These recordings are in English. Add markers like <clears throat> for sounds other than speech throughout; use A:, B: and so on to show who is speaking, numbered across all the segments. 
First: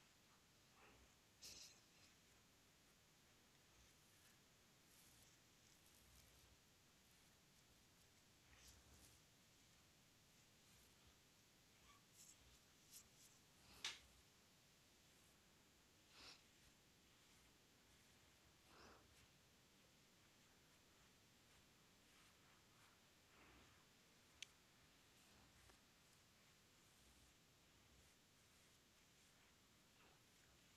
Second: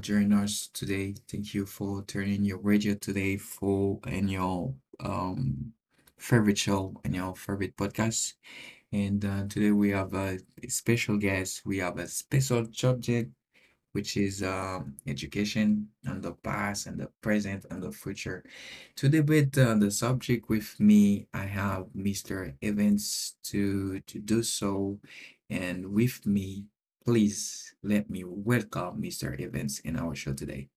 A: joining us today. Thank you for turning your radio today for and your um favorite show and your favorite podcast. And today we have a special guest. We have a special subject which is education and the past and the present and the future. To debate the subject with me, I have Mr. Evans to do so. And with me, please let me welcome Mr. Evans in our show today.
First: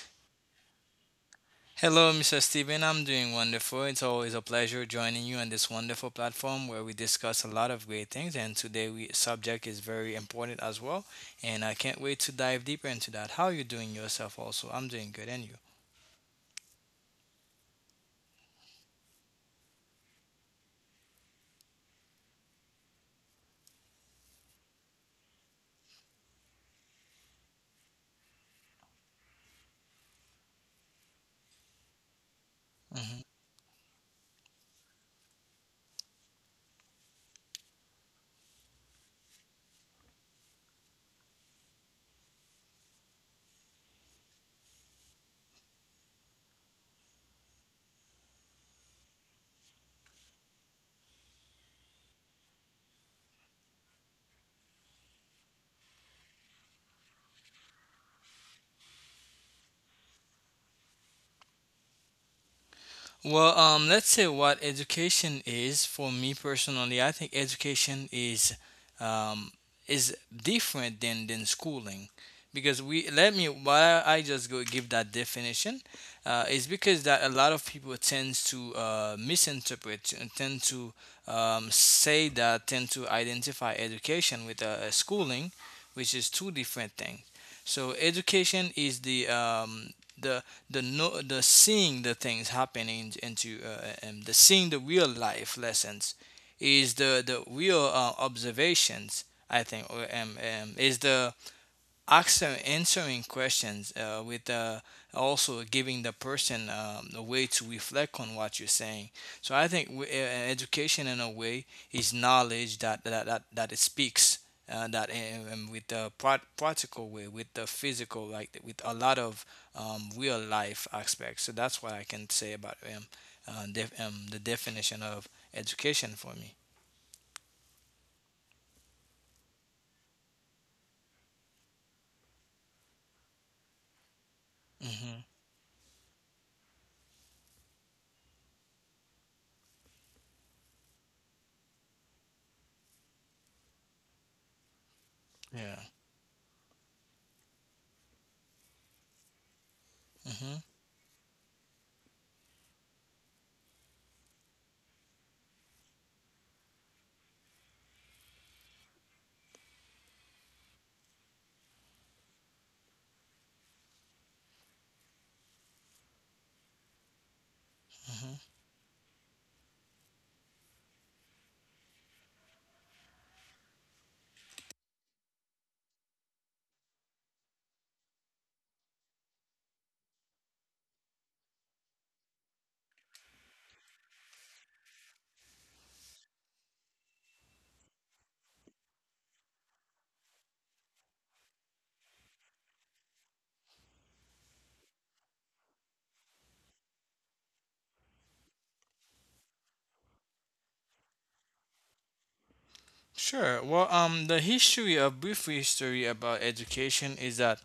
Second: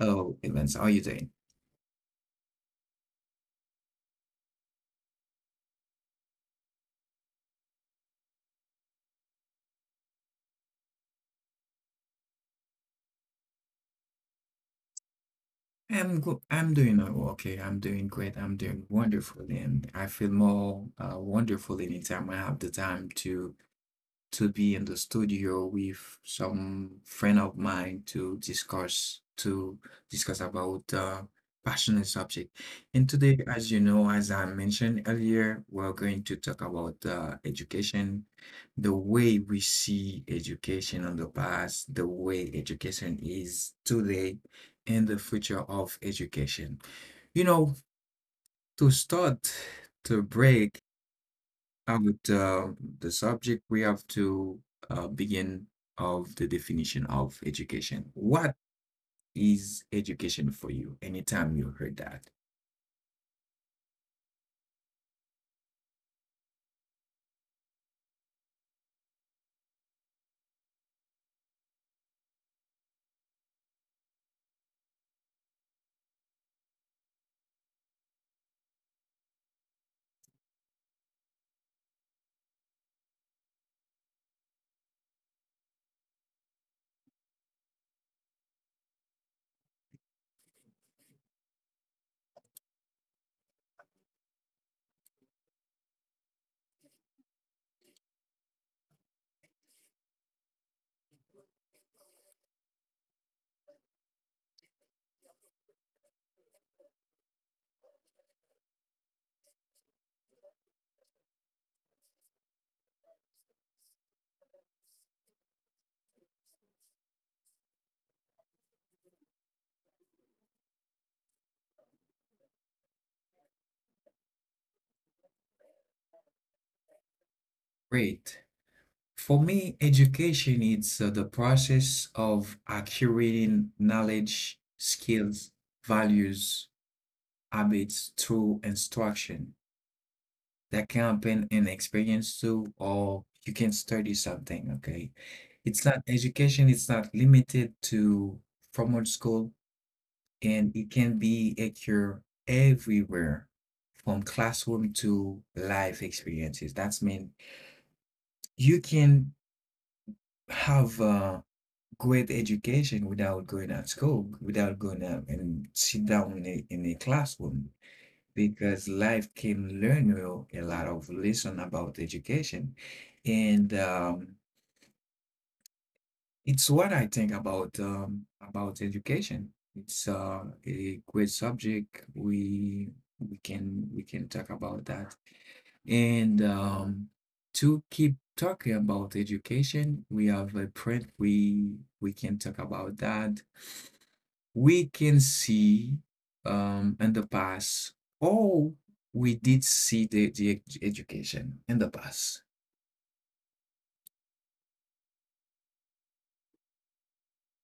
A: Hello, Evans. How are you doing?
B: Hello, Mr. Steven. I'm doing wonderful. It's always a pleasure joining you on this wonderful platform where we discuss a lot of great things. And today, we subject is very important as well. And I can't wait to dive deeper into that. How are you doing yourself? Also, I'm doing good, and you?
A: I'm doing okay. I'm doing great. I'm doing wonderful, and I feel more wonderful anytime I have the time to be in the studio with some friend of mine to discuss about passionate subject. And
B: Mm-hmm.
A: today, as you know, as I mentioned earlier, we're going to talk about education, the way we see education on the past, the way education is today, and the future of education. You know, to start to break with the subject, we have to begin of the definition of education. What is education for you? Anytime you heard that.
B: Well, let's say what education is for me personally. I think education um, is different than schooling because we let me why I just go give that definition is because that a lot of people tend to misinterpret and tend to say that tend to identify education with schooling, which is two different things. So education is the the no, the seeing the things happening into and the seeing the real life lessons is the real observations. I think or, is the Accent answering questions with also giving the person a way to reflect on what you're saying. So I think education in a way is knowledge that it speaks that with the practical way, with the physical, like with a lot of real life aspects. So that's what I can say about the definition of education for me.
A: Great. For me, education is the process of accumulating knowledge,
B: Hmm.
A: skills, values, habits through instruction. That can happen in experience too, or you can study something, okay?
B: Yeah.
A: It's not education, it's not limited to formal school,
B: Hmm.
A: and it can be a cure everywhere from classroom to life experiences. That's mean you can have a great education without going at school, without going out and sit down in a classroom because life can learn you a lot of lesson about education. And It's what I think about education. It's a great subject. We can talk about that. And to keep talking about education, we have a print. We can talk about that. We can see in the past, oh, we did see the education in the past.
B: Sure. Well, the history, a brief history about education is that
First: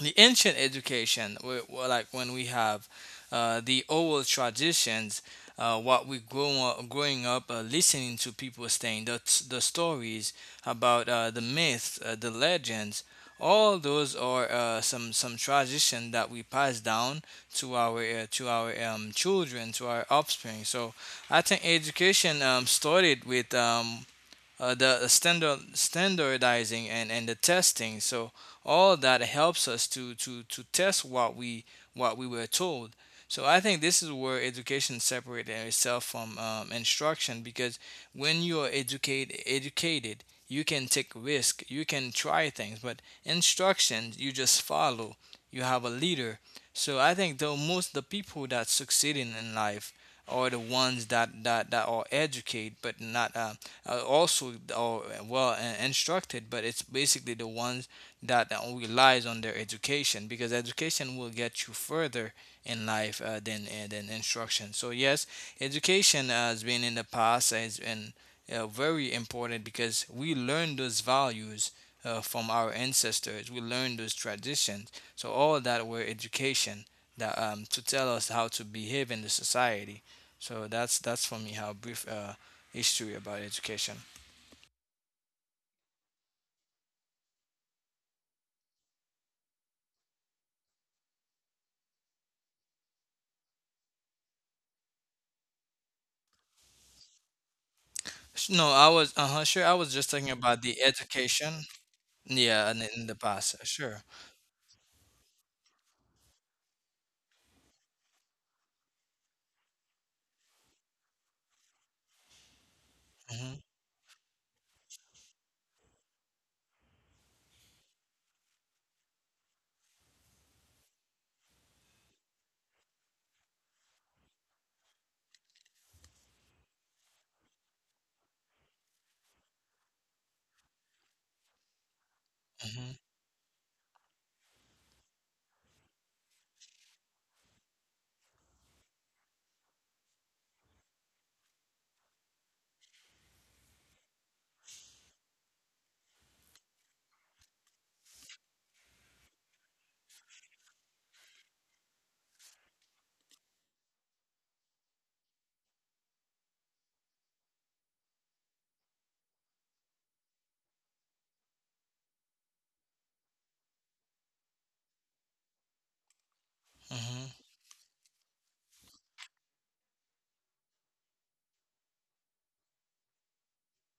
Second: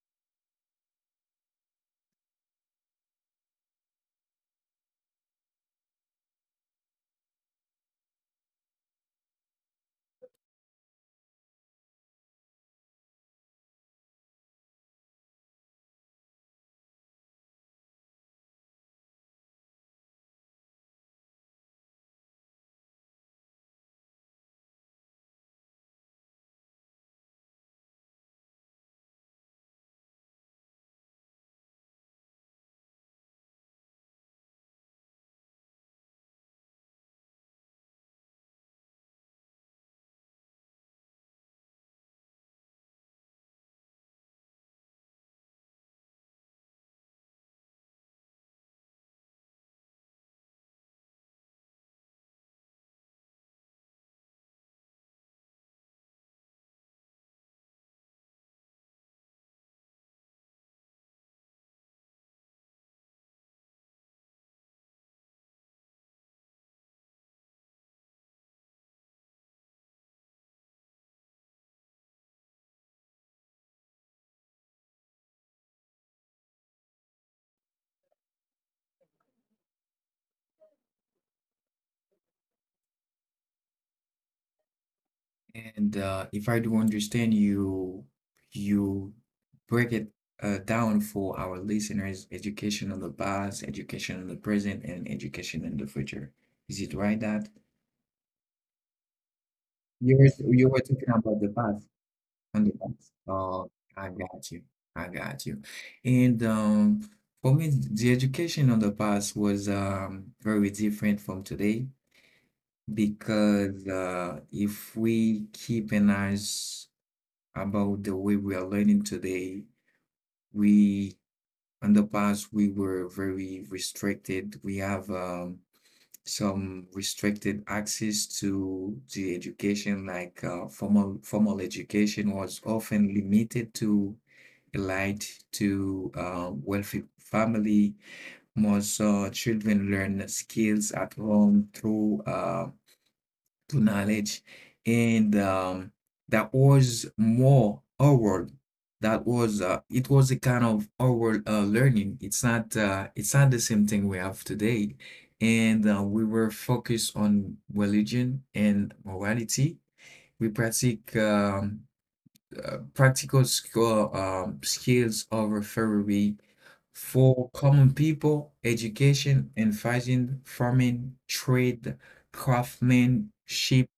B: the ancient education, like when we have the oral traditions, what we grow up, growing up listening to people saying, the stories about the myths, the legends, all those are some tradition that we pass down to our children to our offspring. So I think education started with the standardizing and the testing. So all of that helps us to to test what we were told. So I think this is where education separated itself from instruction because when you are educated you can take risk, you can try things, but instruction, you just follow, you have a leader. So I think though most the people that succeed in life are the ones that are educated but not also instructed, but it's basically the ones that relies on their education because education will get you further in life than instruction. So yes, education has been in the past has been very important because we learn those values from our ancestors. We learn those traditions. So all that were education that to tell us how to behave in the society. So that's for me how brief history about education.
A: And if I do understand you, you break it down for our listeners, education in the past, education in the present, and education in the future. Is it right that
B: No, I was uh huh sure. I was just talking about
A: you were
B: the
A: talking about the
B: education.
A: past on
B: Yeah,
A: the
B: and in
A: past?
B: the past,
A: Oh,
B: sure.
A: I got you. I got you. And for me, the education on the past was very different from today
B: Hmm.
A: because if we keep an eyes about the way we are learning today. We, in the past, we were very restricted. We have some restricted access to the education, like formal education was
B: Hmm.
A: often limited to elite, to wealthy family. Most children learn skills at home through to knowledge and that was more outward, that was it was a kind of outward learning. It's not it's not the same thing we have today, and we were focused on religion and morality. We practice practical skill, skills of referee
B: Hmm.
A: for common people, education and fighting, farming, trade, craftsmanship.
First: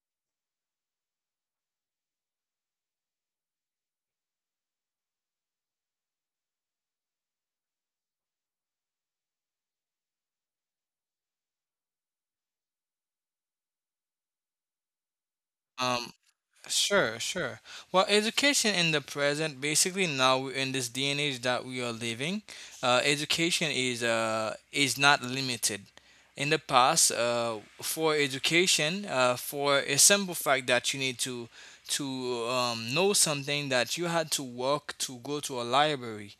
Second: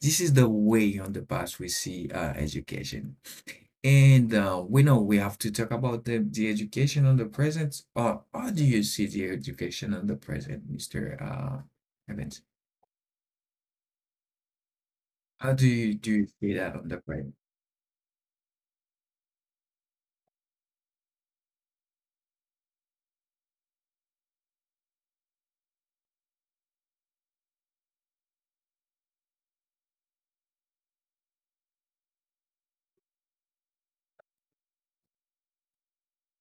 A: This is the way on the past we see education. And we know we have to talk about the education on the present. Or how do you see the education on the present, Mr. Evans? How do
B: Um,
A: you see that on the
B: sure,
A: present?
B: sure. Well, education in the present, basically now we're in this day and age that we are living, education is not limited. In the past, for education, for a simple fact that you need to know something that you had to work to go to a library.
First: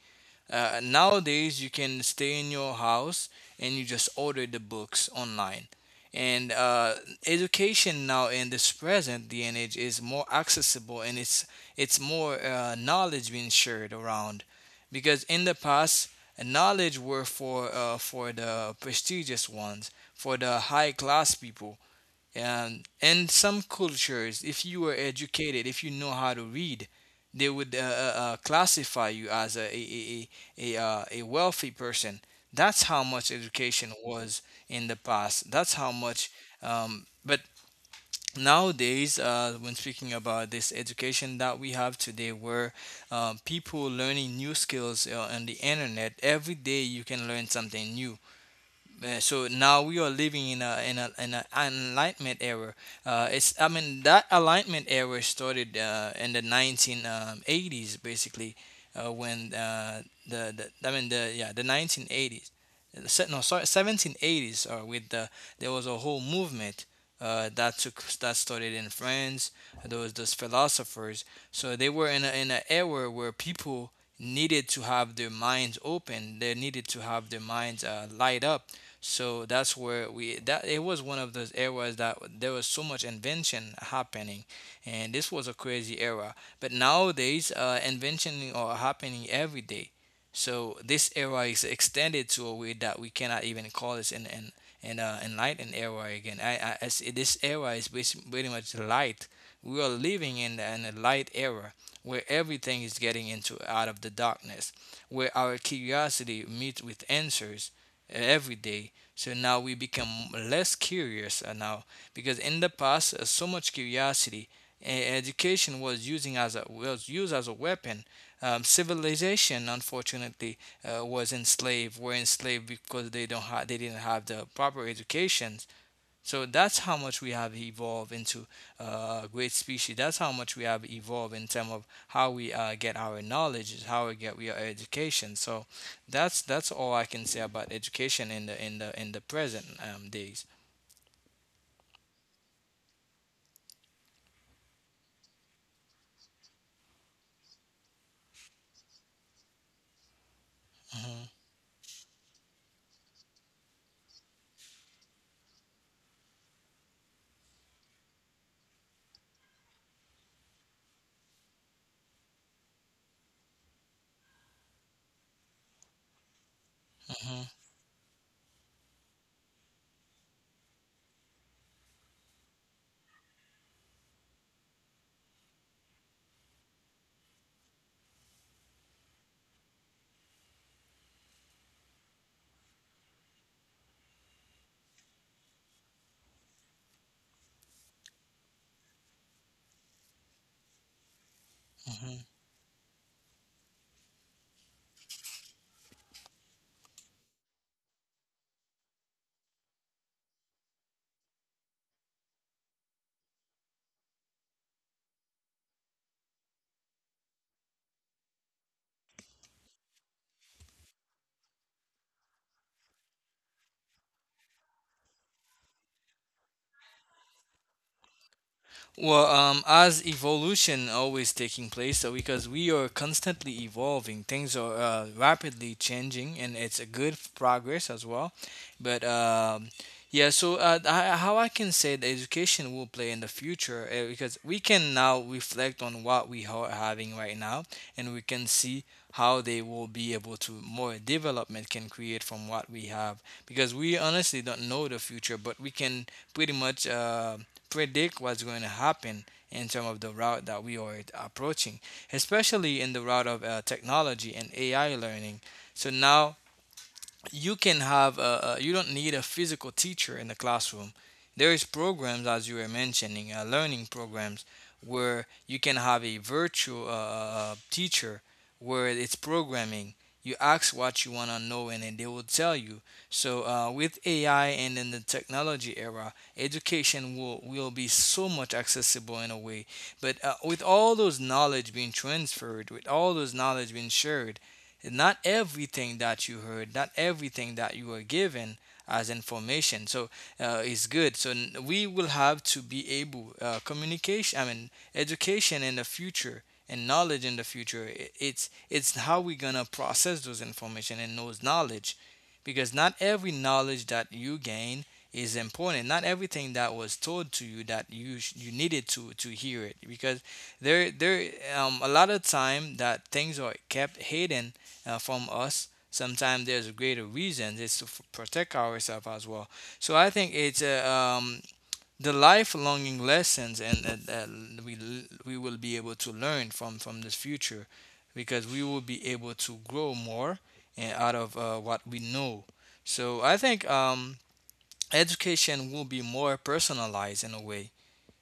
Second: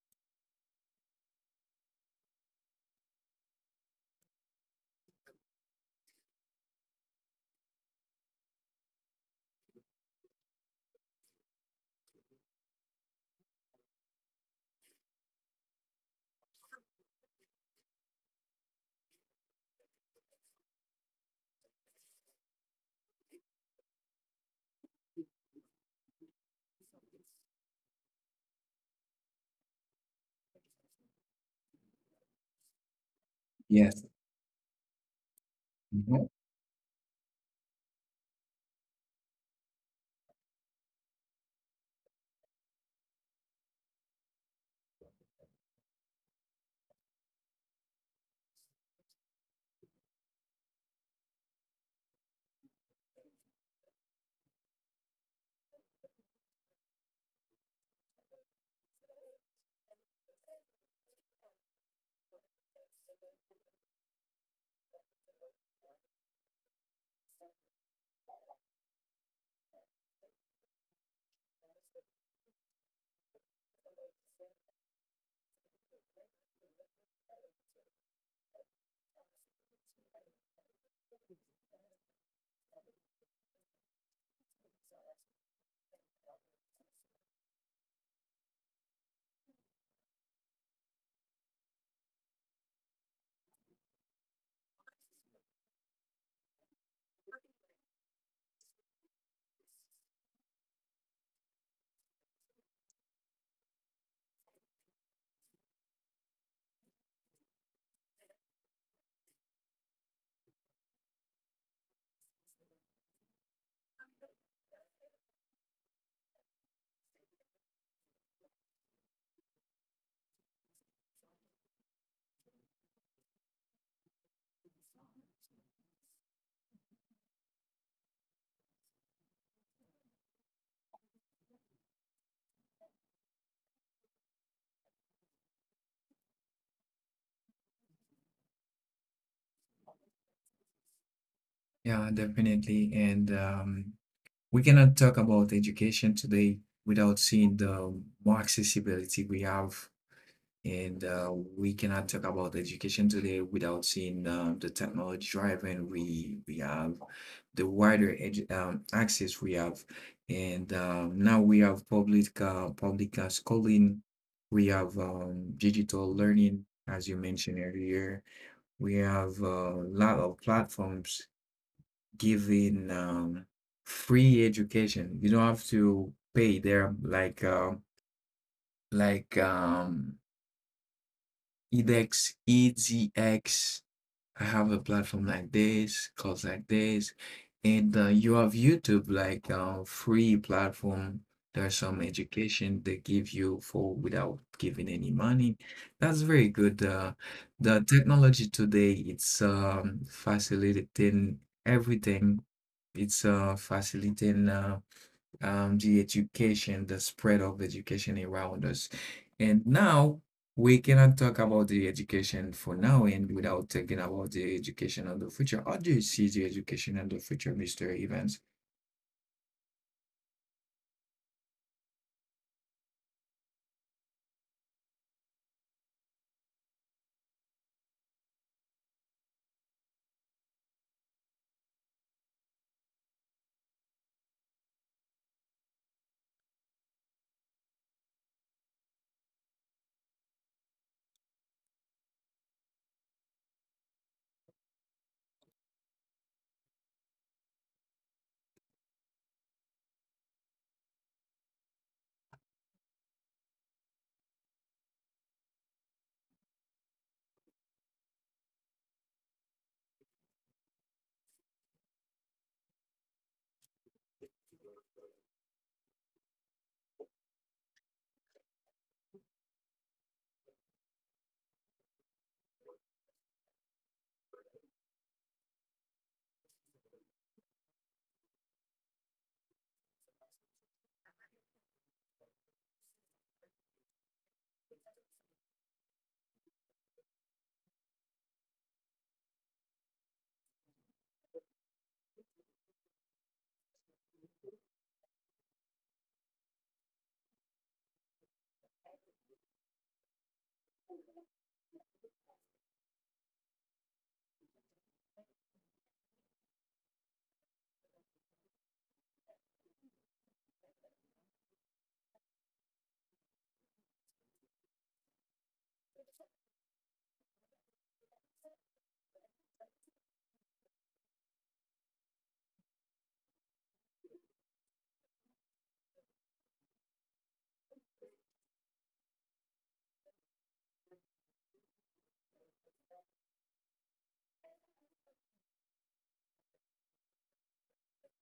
B: Nowadays, you can stay in your house and you just order the books online. And education now in this present day and age is more accessible, and it's more knowledge being shared around, because in the past knowledge were for the prestigious ones, for the high class people, and some cultures, if you are educated, if you know how to read, they would classify you as a wealthy person. That's how much education
A: Yes.
B: was in the past. That's how
A: Mhm.
B: much. But nowadays, when speaking about this education that we have today, where people learning new skills on the internet every day, you can learn something new, so now we are living in a enlightenment era. It's I mean that enlightenment era started in the 1980s basically when the I mean the yeah the 1980s. No sorry, 1780s or with the there was a whole movement that took that started in France. There was those philosophers, so they were in a, in an era where people needed to have their minds open. They needed to have their minds light up, so that's where we that it was one of those eras that there was so much invention happening, and this was a crazy era. But nowadays, invention are happening every day. So this era is extended to a way that we cannot even call this an enlightened era again. I as this era is pretty much light. We are living in an, a light era where everything is getting into out of the darkness, where our curiosity meets with answers every day, so now we become less curious now because in the past so much curiosity education was using as a was used as a weapon. Civilization, unfortunately, was enslaved. Were enslaved because they don't ha- they didn't have the proper education. So that's how much we have evolved into a great species. That's how much we have evolved in terms of how we get our knowledge, how we get our education. So that's all I can say about education in the present days.
A: Yeah, definitely. And we cannot talk about education today without seeing the more accessibility we have. And
B: Hmm.
A: we cannot talk about education today without seeing the technology driving we have, the wider access we have, and now we have public schooling, we have digital learning, as you mentioned earlier. We have a lot of platforms giving free education. You don't have to pay. They're like like um, edX, EDX, I have a platform like this, calls like this, and you have YouTube like free platform. There's some
B: Hmm.
A: education they give you for without giving any money. That's very good. The technology today, it's facilitating everything. It's facilitating the education, the spread of education around us. And now we cannot talk about the education for now and without talking about the education of the future. How do you see the education of the future, Mr. Evans?
B: Well, as evolution always taking place, so because we are constantly evolving, things are rapidly changing, and it's a good progress as well. But yeah, so I, how I can say the education will play in the future because we can now reflect on what we are having right now, and we can see how they will be able to more development can create from what we have because we honestly don't know the future, but we can pretty much. Predict what's going to happen in terms of the route that we are approaching, especially in the route of technology and AI learning. So now you can have you don't need a physical teacher in the classroom, there is programs as you were mentioning learning programs where you can have a virtual teacher where it's programming, you ask what you want to know and then they will tell you. So with ai and in the technology era education will be so much accessible in a way, but with all those knowledge being transferred, with all those knowledge being shared, not everything that you heard, not everything that you were given as information. So is good. So we will have to be able communication. I mean, education in the future and knowledge in the future. It's how we gonna process those information and those knowledge, because not every knowledge that you gain is important. Not everything that was told to you that you you needed to hear it because there a lot of time that things are kept hidden from us. Sometimes there's a greater reason. It's to protect ourselves as well. So I think it's um, the lifelonging lessons, and that we we will be able to learn from this future, because we will be able to grow more and out of what we know. So I think education will be more personalized in a way,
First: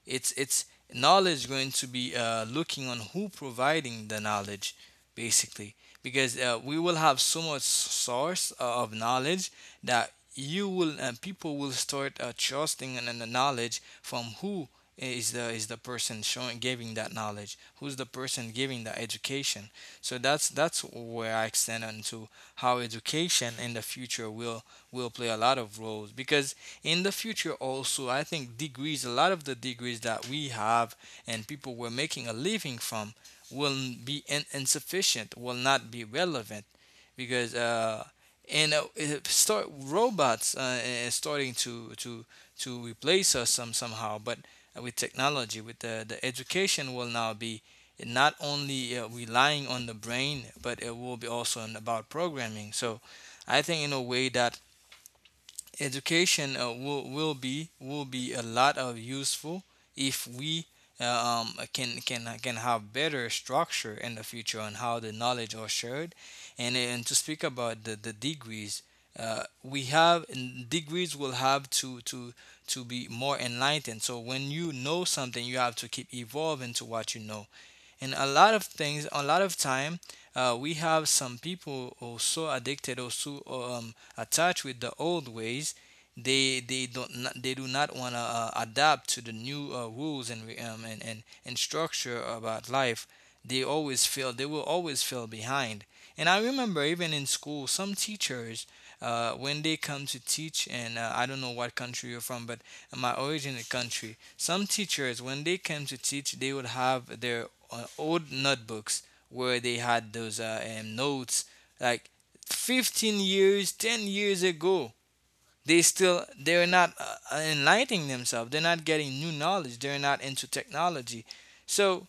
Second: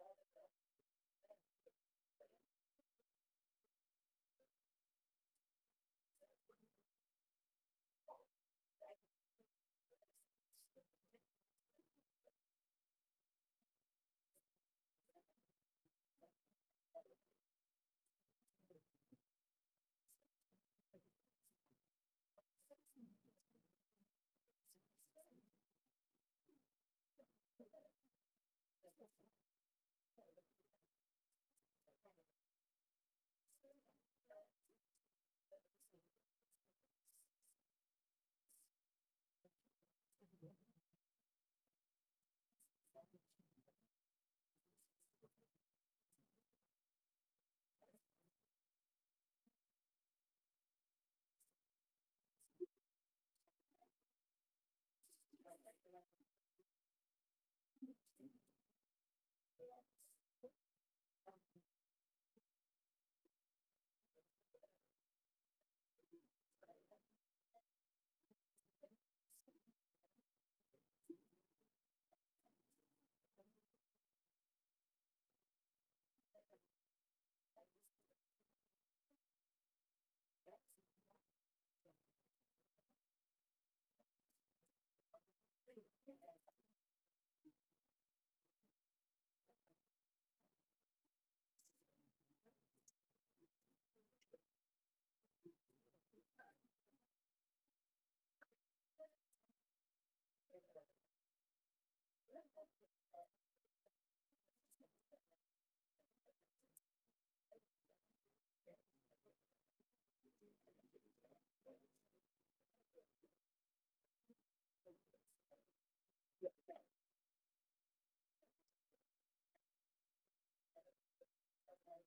B: it's knowledge going to be looking on who providing the knowledge, basically, because we will have so much source of knowledge that you will people will start trusting in the knowledge from who is the person showing giving that knowledge, who's the person giving the education. So that's where I extend onto how education in the future will play a lot of roles, because in the future also I think degrees, a lot of the degrees that we have and people were making a living from, will be insufficient, will not be relevant, because and start robots, is starting to replace us some somehow. But with technology, with the education will now be not only relying on the brain, but it will be also on about programming. So I think in a way that education, will be a lot of useful if we can have better structure in the future on how the knowledge are shared. And to speak about the degrees, we have degrees will have to be more enlightened. So when you know something, you have to keep evolving to what you know. And a lot of things, a lot of time, we have some people also addicted, also attached with the old ways. They don't not, they do not want to adapt to the new rules and structure about life. They always feel, they will always feel behind. And I remember even in school some teachers, when they come to teach, and I don't know what country you're from, but my origin country, some teachers, when they came to teach, they would have their old notebooks where they had those notes, like 15 years, 10 years ago. They still, they're not enlightening themselves, they're not getting new knowledge, they're not into technology. So,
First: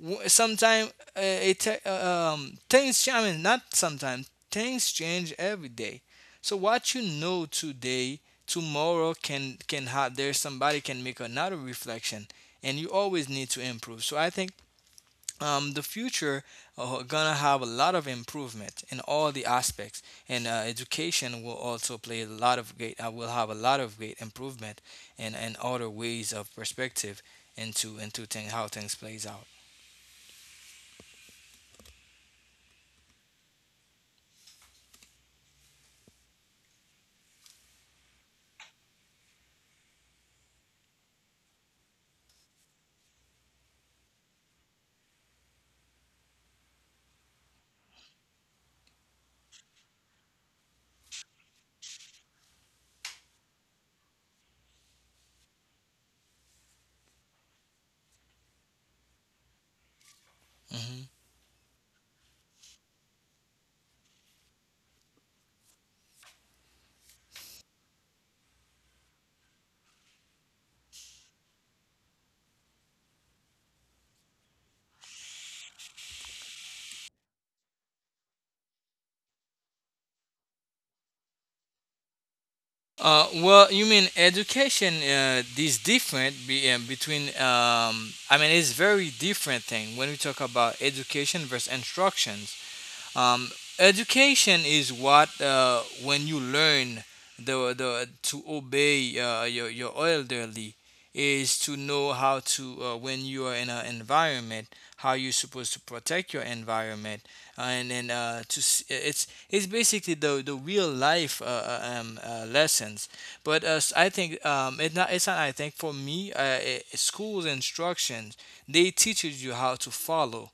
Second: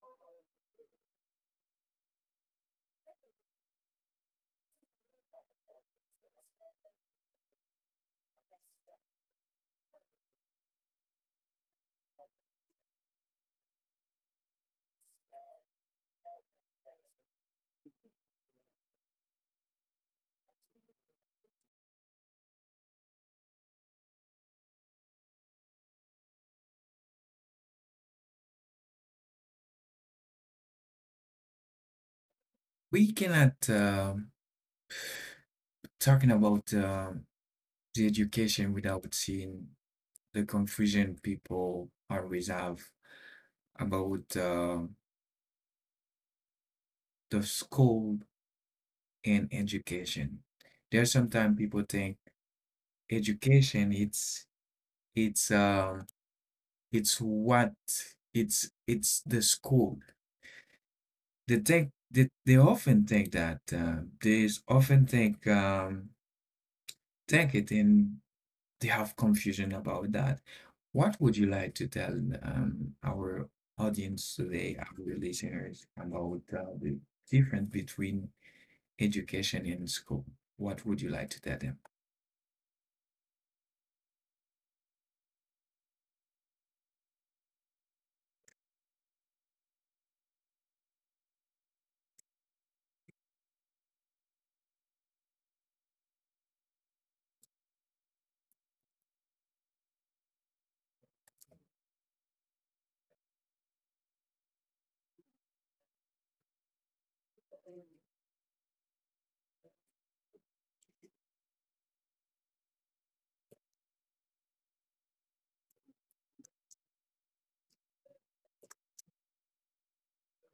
B: sometimes, things change. I mean, not sometimes, things change every day. So what you know today, tomorrow can have there, somebody can make another reflection, and you always need to improve. So I think, the future are gonna have a lot of improvement in all the aspects, and education will also play a lot of great. Will have a lot of great improvement and other ways of perspective into thing, how things plays out.
A: We cannot talking about the education without seeing the confusion people always have about the school and education. There's sometimes people think education it's um it's what it's the school.
B: Hmm.
A: They often think that often think it and they have confusion about that. What would you like to tell our audience today, our listeners, about the difference between education and school? What would you like to tell them?
B: Well, you mean education, is different between. I mean, it's very different thing when we talk about education versus instructions. Um, Education is what, when you learn the to obey your elderly, is to know how to, when you are in an environment, how you're supposed to protect your environment, and then, it's basically the real life, lessons. But, I think, it's not I think for me, schools, instructions, they teaches you how to follow,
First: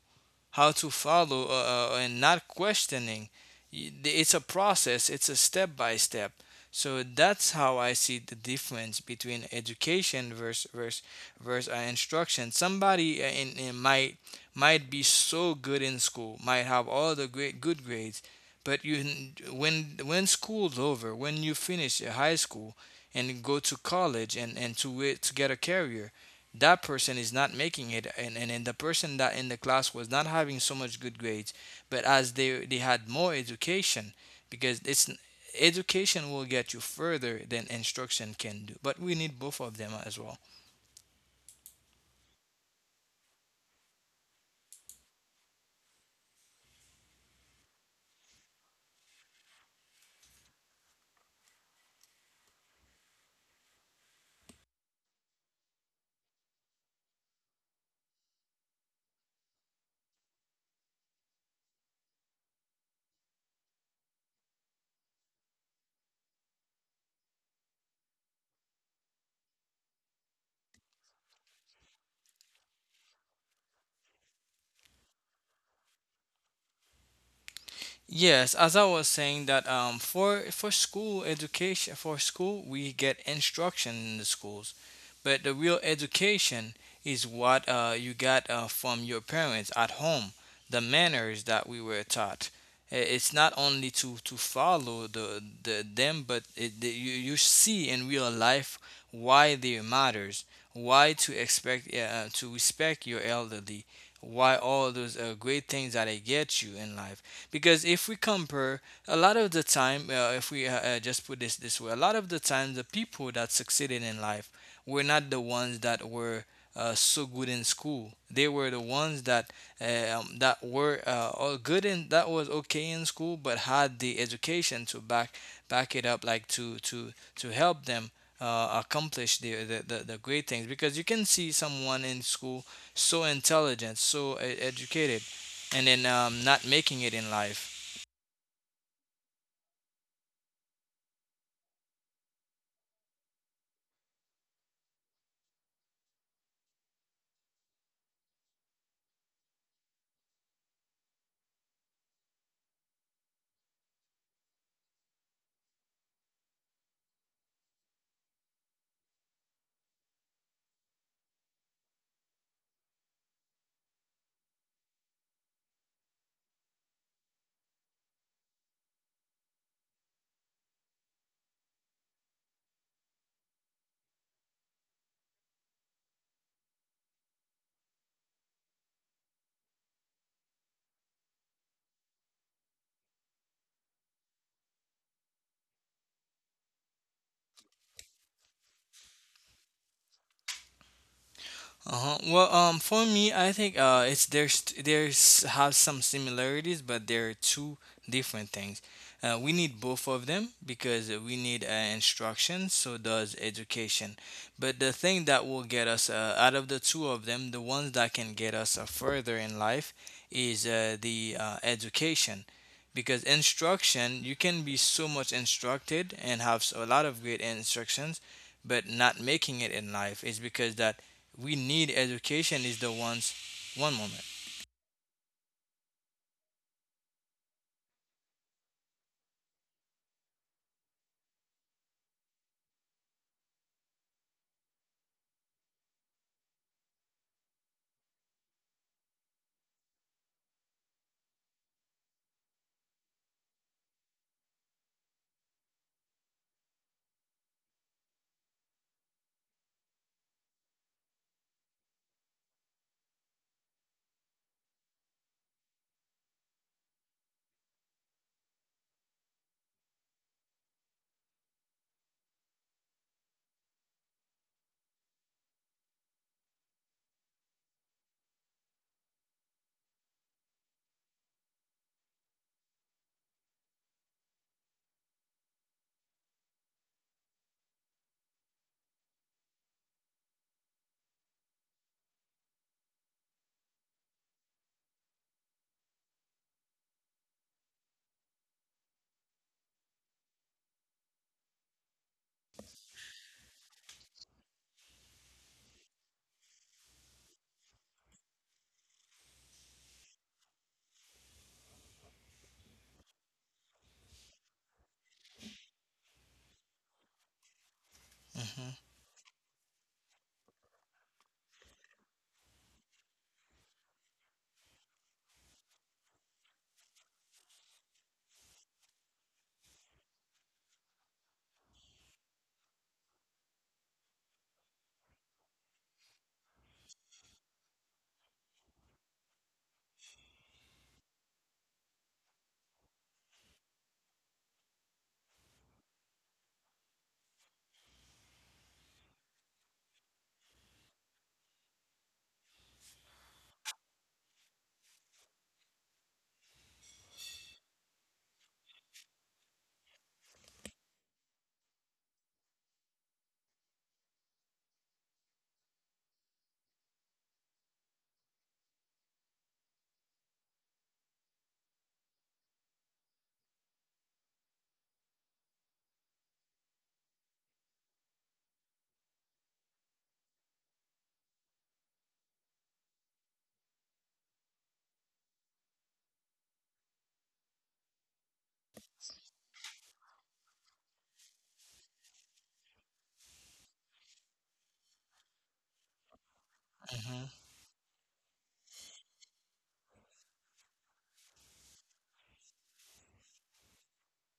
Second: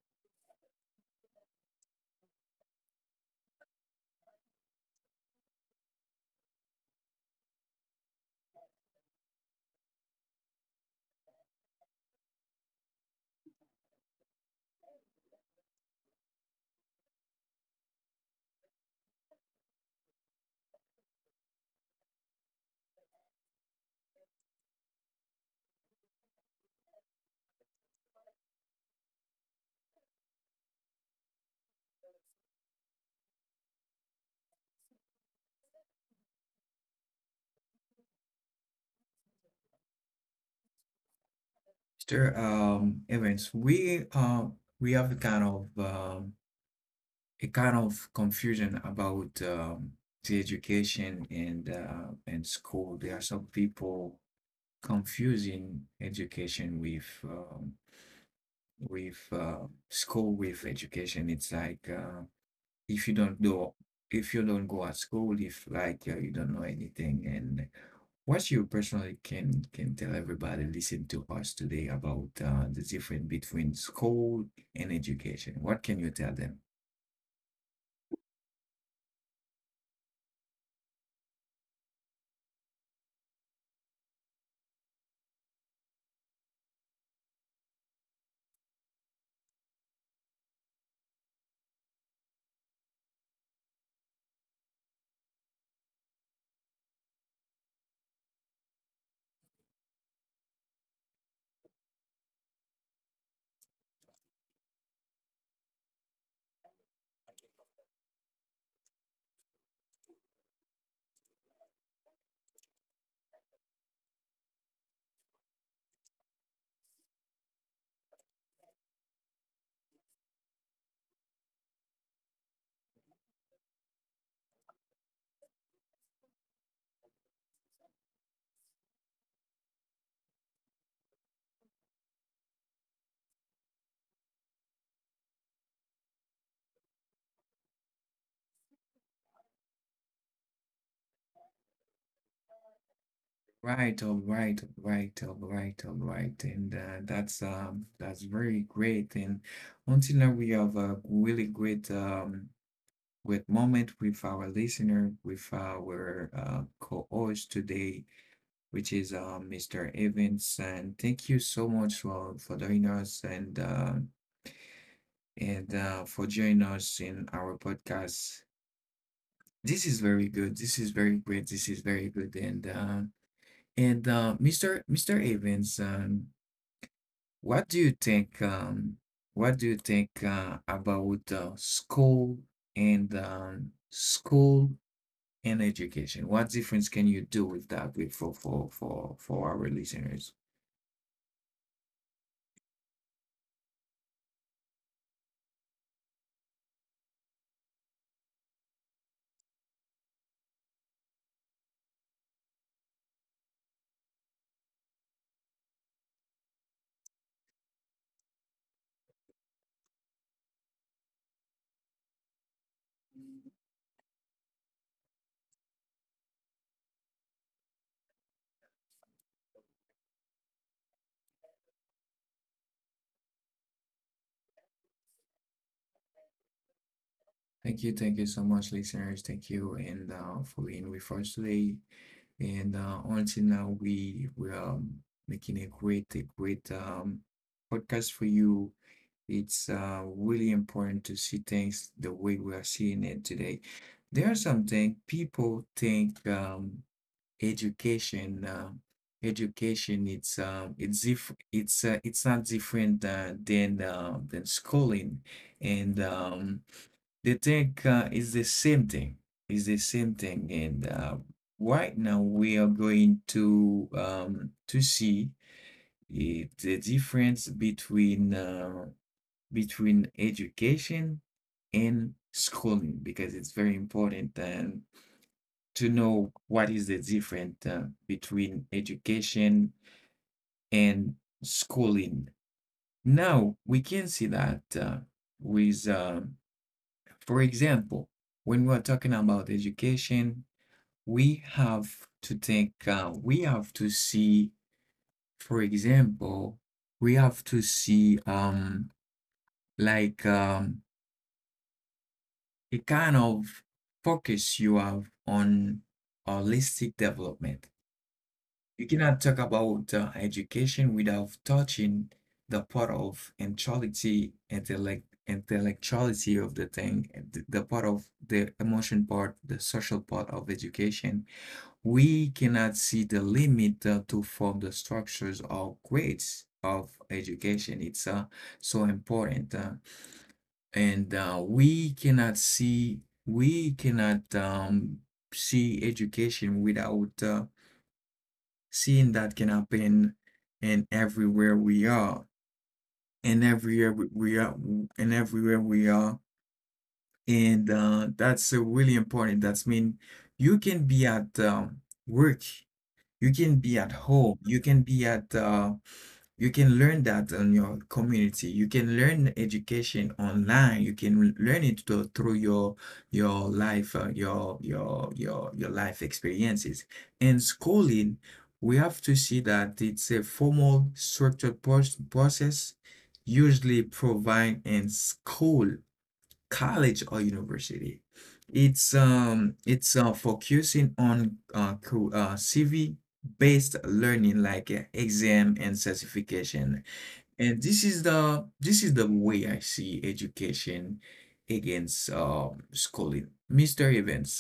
B: and not questioning. Y- It's a process, it's a step by step. So that's how I see the difference between education, versus instruction. Somebody, in might be so good in school, might have all the great good grades, but when school's over, when you finish your high school and go to college, and to wait to get a career, that person is not making it, and the person that in the class was not having so much good grades, but as they had more education, because it's, education will get you further than instruction can do, but we need both of them as well.
A: Sure. Evans, we have kind of a kind of confusion about the education and school. There are some people confusing education with school with education. It's like if you don't do if you don't go at school, if like you don't know anything. And what you personally can tell everybody listen to us today about the difference between school and education. What can you tell them?
B: Yes, as I was saying that, for school education, for school we get instruction in the schools, but the real education is what, you got from your parents at home, the manners that we were taught. It's not only to follow the them, but you see in real life why they matters, why to expect, to respect your elderly, why all those great things that they get you in life. Because if we compare a lot of the time, if we, just put this way, a lot of the time the people that succeeded in life were not the ones that were, so good in school. They were the ones that, that were, all good and that was okay in school but had the education to back it up, like to help them, accomplish the great things. Because you can see someone in school so intelligent, so educated, and then not making it in life.
A: Right, all right, all right, all right, all right, and that's very great. And until now, we have a really great great moment with our listener, with our co-host today, which is Mr. Evans. And thank you so much for joining us and for joining us in our podcast. This is very good. This is very great. This is very good. And Mr. Evans. What do you think, um, what do you think about school and education? What difference can you do with that with for our listeners?
B: Uh-huh. Well, for me, I think, it's there's have some similarities, but they're two different things. We need both of them, because we need instruction, so does education. But the thing that will get us, out of the two of them, the ones that can get us, further in life is the education. Because instruction, you can be so much instructed and have, a lot of great instructions, but not making it in life is because that we need education is the ones, one moment.
A: Thank you so much, listeners. Thank you, and for being with us today. And until now, we are making a great podcast for you. It's really important to see things the way we are seeing it today. There are some things people think education um education it's not different than schooling, and they think it's the same thing. It's the same thing, and right now we are going to see it, the difference between education and schooling because it's very important to know what is the difference between education and schooling. Now we can see that with, um, for example, when we're talking about education, we have to think, we have to see, for example, we have to see like um, you kind of focus you have on holistic development.
B: Hmm.
A: You cannot talk about education without touching the part of intellectuality, intellectuality of the thing, the part of the emotion part, the social part of education. We cannot see the limit to form the structures or grades of education. It's so important. And we cannot see, we cannot see education without seeing that can happen in everywhere we are and everywhere we are and everywhere we are and that's really important. That's mean you can be at work, you can be at home, you can be at you can learn that on your community. You can learn education online. You can learn through your life, your life experiences. And schooling, we have to see that it's a formal, structured process, usually provided in school, college or university. It's focusing on CV based learning like exam and certification.
B: Hmm.
A: And this is the way I see education against schooling. Mr. Evans,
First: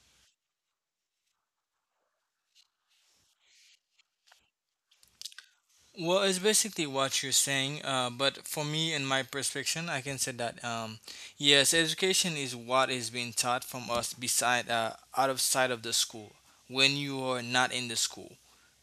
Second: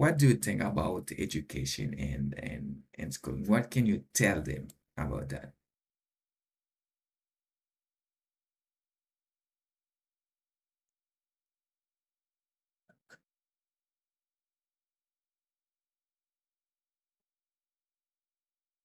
A: what do you think about education and schooling? What can you tell them about that?
B: Well, it's basically what you're saying, but for me, in my perspective, I can say that, yes, education is what is being taught from us beside, out of sight of the school, when you are not in the school,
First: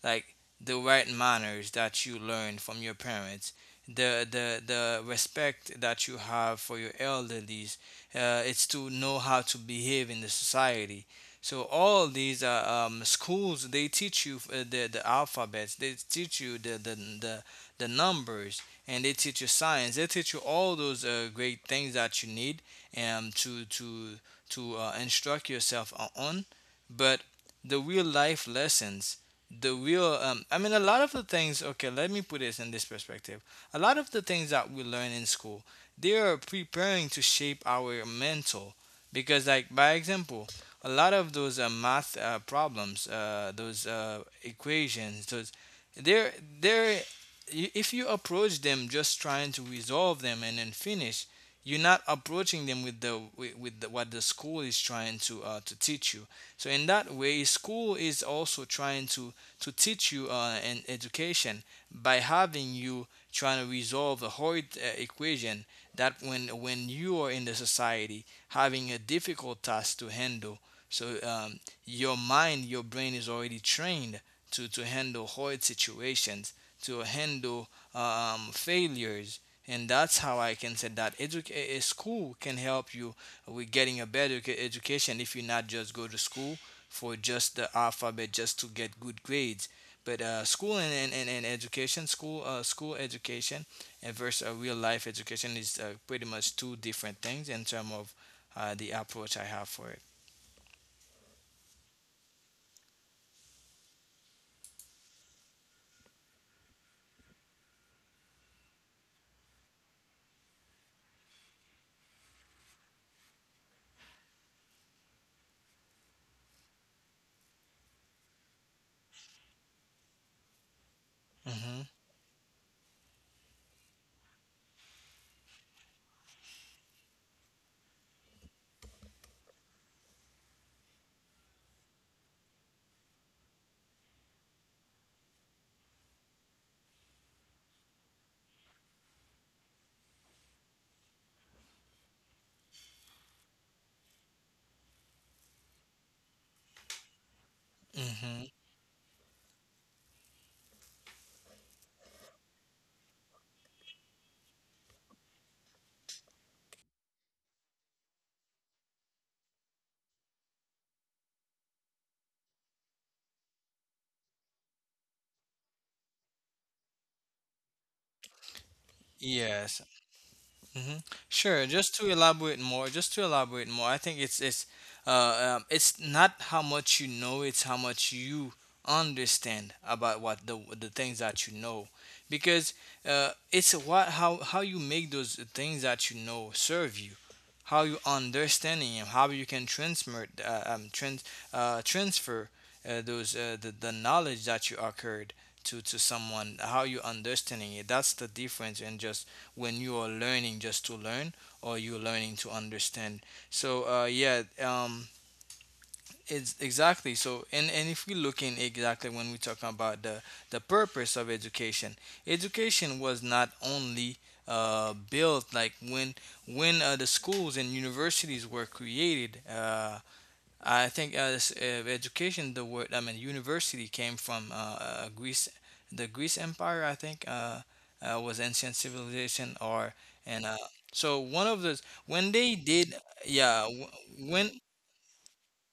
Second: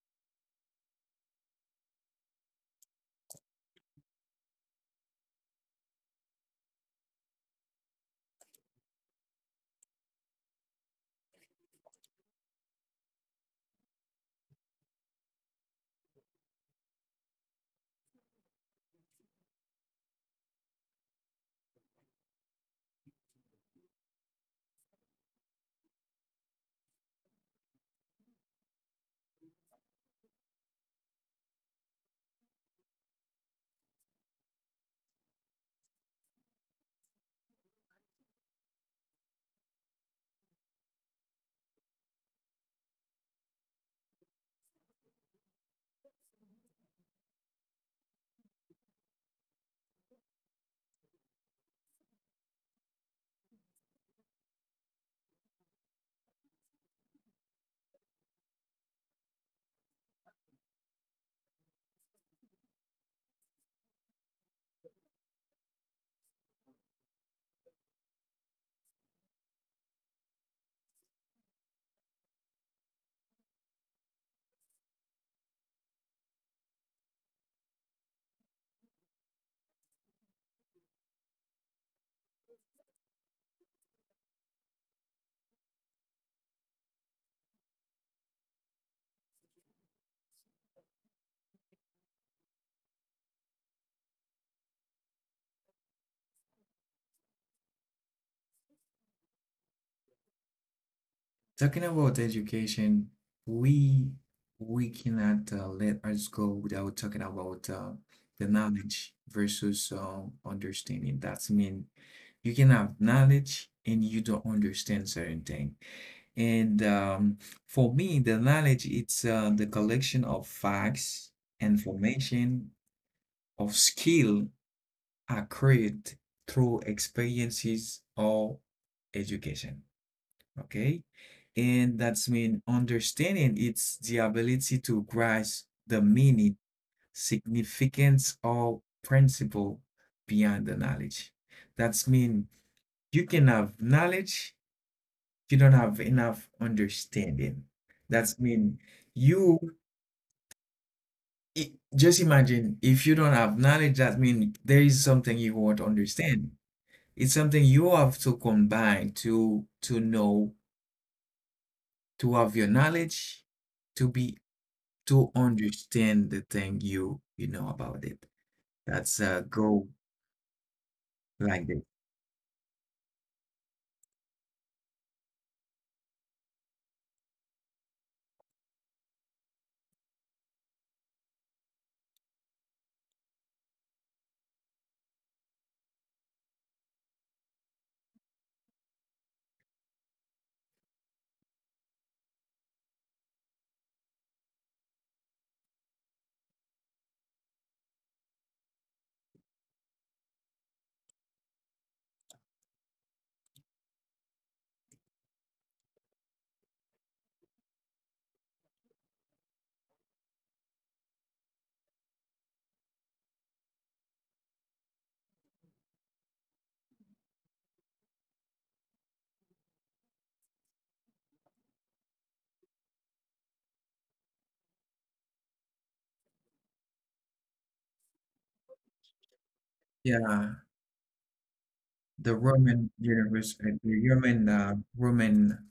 B: like the right manners that you learn from your parents, the respect that you have for your elderlies, it's to know how to behave in the society. So all these, schools, they teach you, the alphabets, they teach you the the numbers, and they teach you science. They teach you all those great things that you need, to, instruct yourself on. But the real life lessons, the real, I mean, a lot of the things. Okay, let me put this in this perspective. A lot of the things that we learn in school, they are preparing to shape our mental, because like by example, a lot of those, math, problems, those, equations, those, they're they're if you approach them just trying to resolve them and then finish, you're not approaching them with what the school is trying to teach you. So in that way, school is also trying to teach you an education by having you trying to resolve a hard equation, that when you are in the society having a difficult task to handle. So, your mind, your brain is already trained to handle hard situations, to handle, failures. And that's how I can say that, a school can help you with getting a better, education, if you not just go to school for just the alphabet, just to get good grades. But, school and education, school school education and versus a real life education is, pretty much two different things in terms of, the approach I have for it.
A: Talking about education, we we cannot let us go without talking about the knowledge versus understanding. That's mean you can have knowledge and you don't understand certain thing. And for me, the knowledge it's the collection of facts,
B: Mhm.
A: information, of skill accrued through experiences or education. Okay. And that's mean understanding it's the ability to grasp the meaning, significance, or principle beyond the knowledge. That's mean you can have knowledge, you don't have enough understanding. That's
B: Hmm.
A: mean you just imagine if you don't have knowledge, that mean there is something you won't understand. It's something you have to combine to know, to have your knowledge, to be to understand the thing you know about it. That's a
B: Yes.
A: go
B: Hmm. Sure.
A: like this.
B: Just to elaborate more, I think it's not how much you know, it's how much you understand about what the things that you know. Because, it's what, how you make those things that you know serve you, how you understanding them, how you can transmit, transfer, those, the knowledge that you acquired to someone, how you understanding it. That's the difference, in just, when you are learning just to learn, or you're learning to understand. So, yeah, it's exactly so. And if we look in exactly when we talk about the purpose of education, education was not only, built, like when the schools and universities were created. I think, this, education, the word, I mean, university, came from, Greece, the Greece Empire, I think, was ancient civilization or, and,
A: Yeah,
B: so one of those, when
A: the
B: they
A: Roman
B: did,
A: universe,
B: yeah,
A: the
B: wh-
A: Roman
B: when,
A: Roman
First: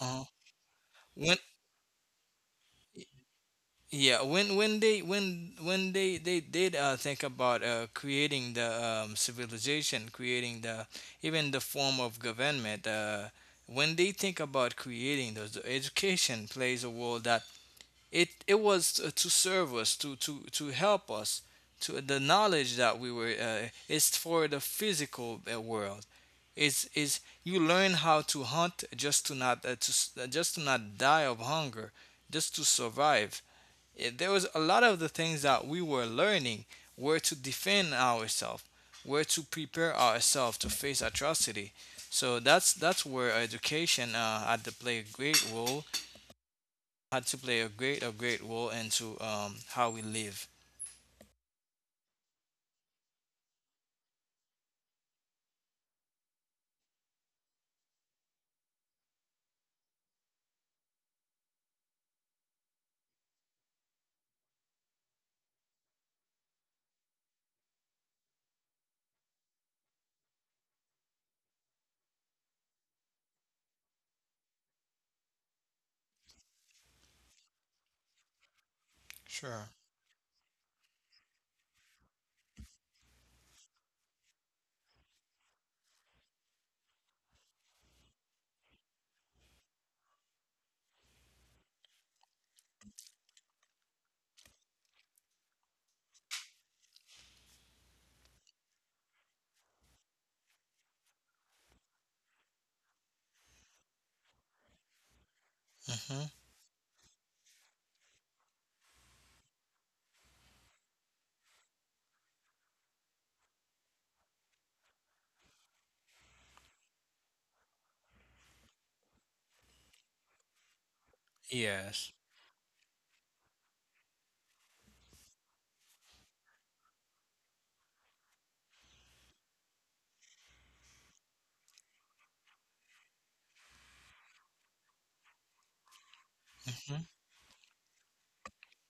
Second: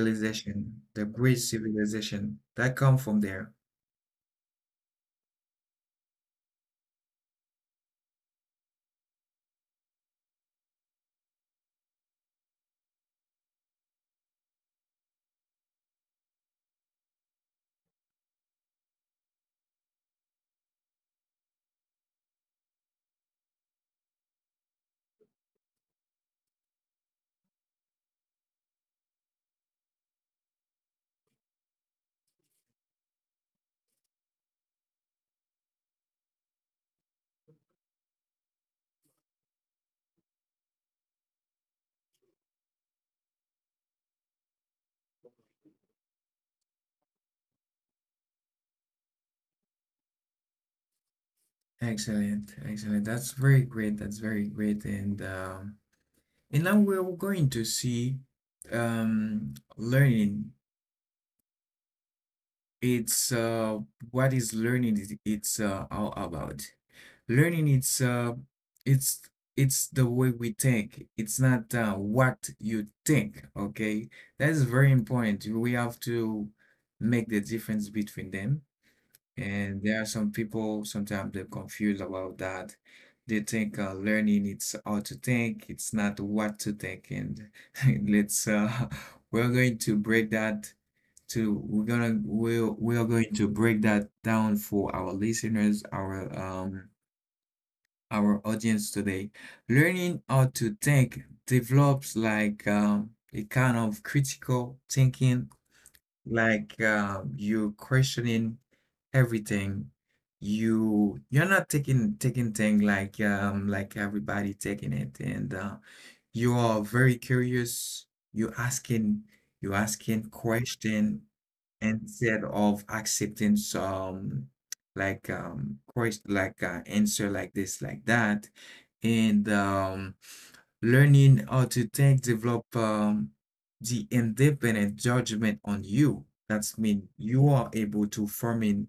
B: uh,
A: the
B: when,
A: Greek civilization that come from there.
B: they did, think about, creating the, civilization, creating the, even the form of government, when they think about creating those, the education plays a role that it was, to serve us, to help us to the knowledge that we were, it's for the physical, world, is you learn how to hunt, just to not, just to not die of hunger, just to survive. There was a lot of the things that we were learning, were to defend ourselves, were to prepare ourselves to face atrocity, so that's where education, had to play a great role, had to play a great role into, how we live.
A: Excellent, excellent. That's very great. That's very great. And and now we're going to see learning. It's what is learning is it's all about. Learning it's it's the way we think. It's not what you think. Okay, that is very important. We have to make the difference between them.
B: Sure.
A: And there are some people sometimes they're confused about that. They think learning it's how to think. It's not what to think. And <laughs> let's <laughs> we're going to break that we're gonna we'll we are going to break that down for our listeners, our audience today. Learning how to think develops like a kind of critical thinking,
B: Hmm.
A: like you're questioning everything. You're not taking thing like everybody taking it, and you are very curious. you asking you asking question
B: Yes.
A: instead of accepting some like quest like answer like this like that, and learning how to think develop the independent judgment on you, that's mean you are able to form in,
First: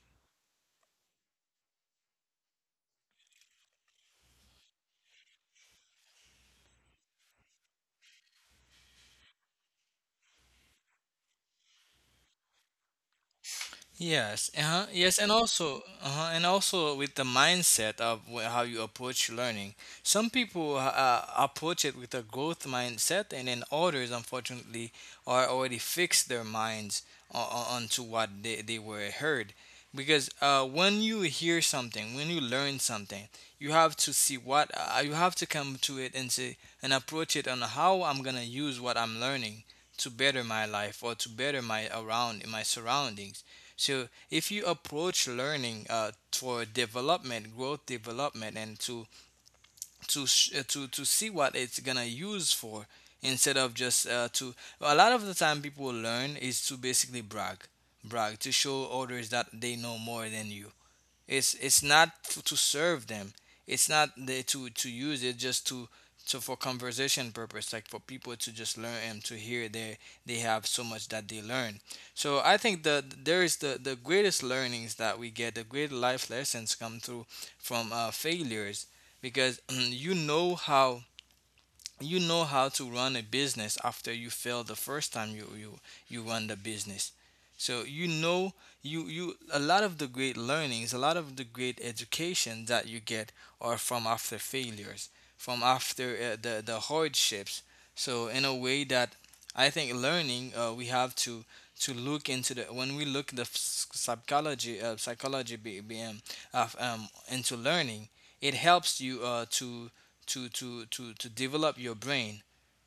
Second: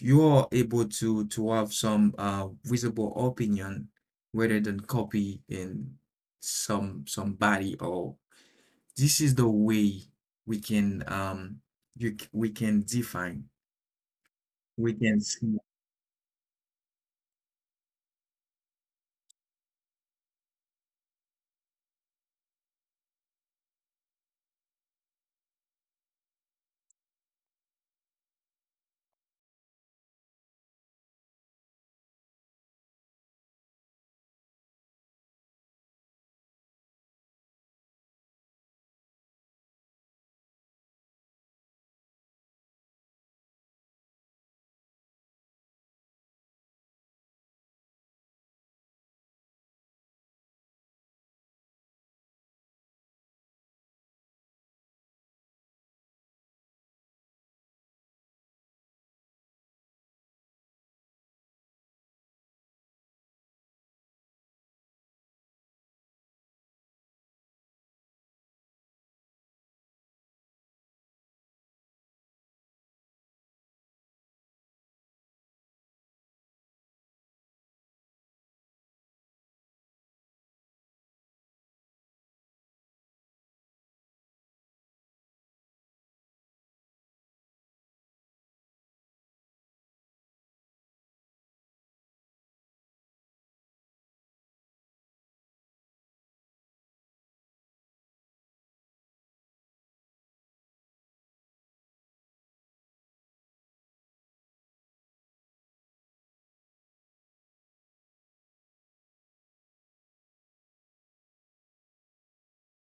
A: you are able to have some visible opinion rather than copy in some somebody or this is the way we can we can define,
B: Yes, uh-huh.
A: we
B: Yes,
A: can
B: and
A: see.
B: also. Uh-huh. And also with the mindset of, how you approach learning. Some people, approach it with a growth mindset, and then others, unfortunately, are already fixed their minds, onto what they were heard. Because when you hear something, when you learn something, you have to see what you have to come to it and say and approach it on how I'm gonna use what I'm learning to better my life or to better my around my surroundings. So if you approach learning for development, growth development, and to sh- to see what it's gonna use for, instead of just to, a lot of the time people learn is to basically brag, brag to show others that they know more than you. It's not to serve them. It's not there to use it just to for conversation purpose, like for people to just learn and to hear they have so much that they learn. So I think there is the greatest learnings that we get, the great life lessons come through from failures because <clears throat> you know how to run a business after you fail the first time you run the business. So you know, you a lot of the great learnings, a lot of the great education that you get are from after failures, from after the hardships. So in a way that I think learning, we have to look into the, when we look the psychology, psychology B M of, into learning, it helps you to to develop your brain.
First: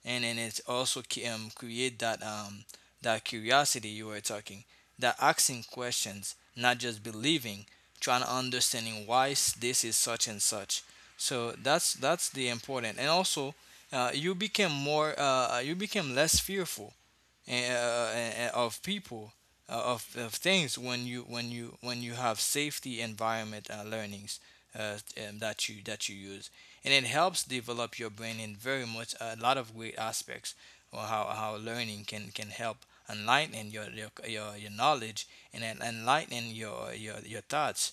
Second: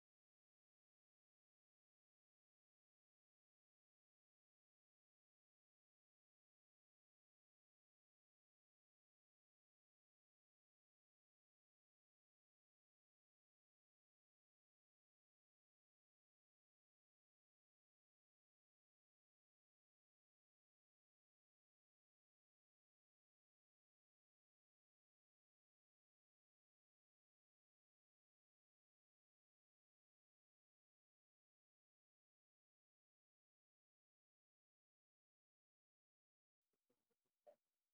B: And it also create that that curiosity you were talking, that asking questions, not just believing, trying to understanding why this is such and such. So that's the important. And also you became more, you became less fearful and, of people, of things when you have safety environment learnings uh, that you use. And it helps develop your brain in very much a lot of great aspects, or how learning can help enlighten your knowledge, and then enlighten your thoughts.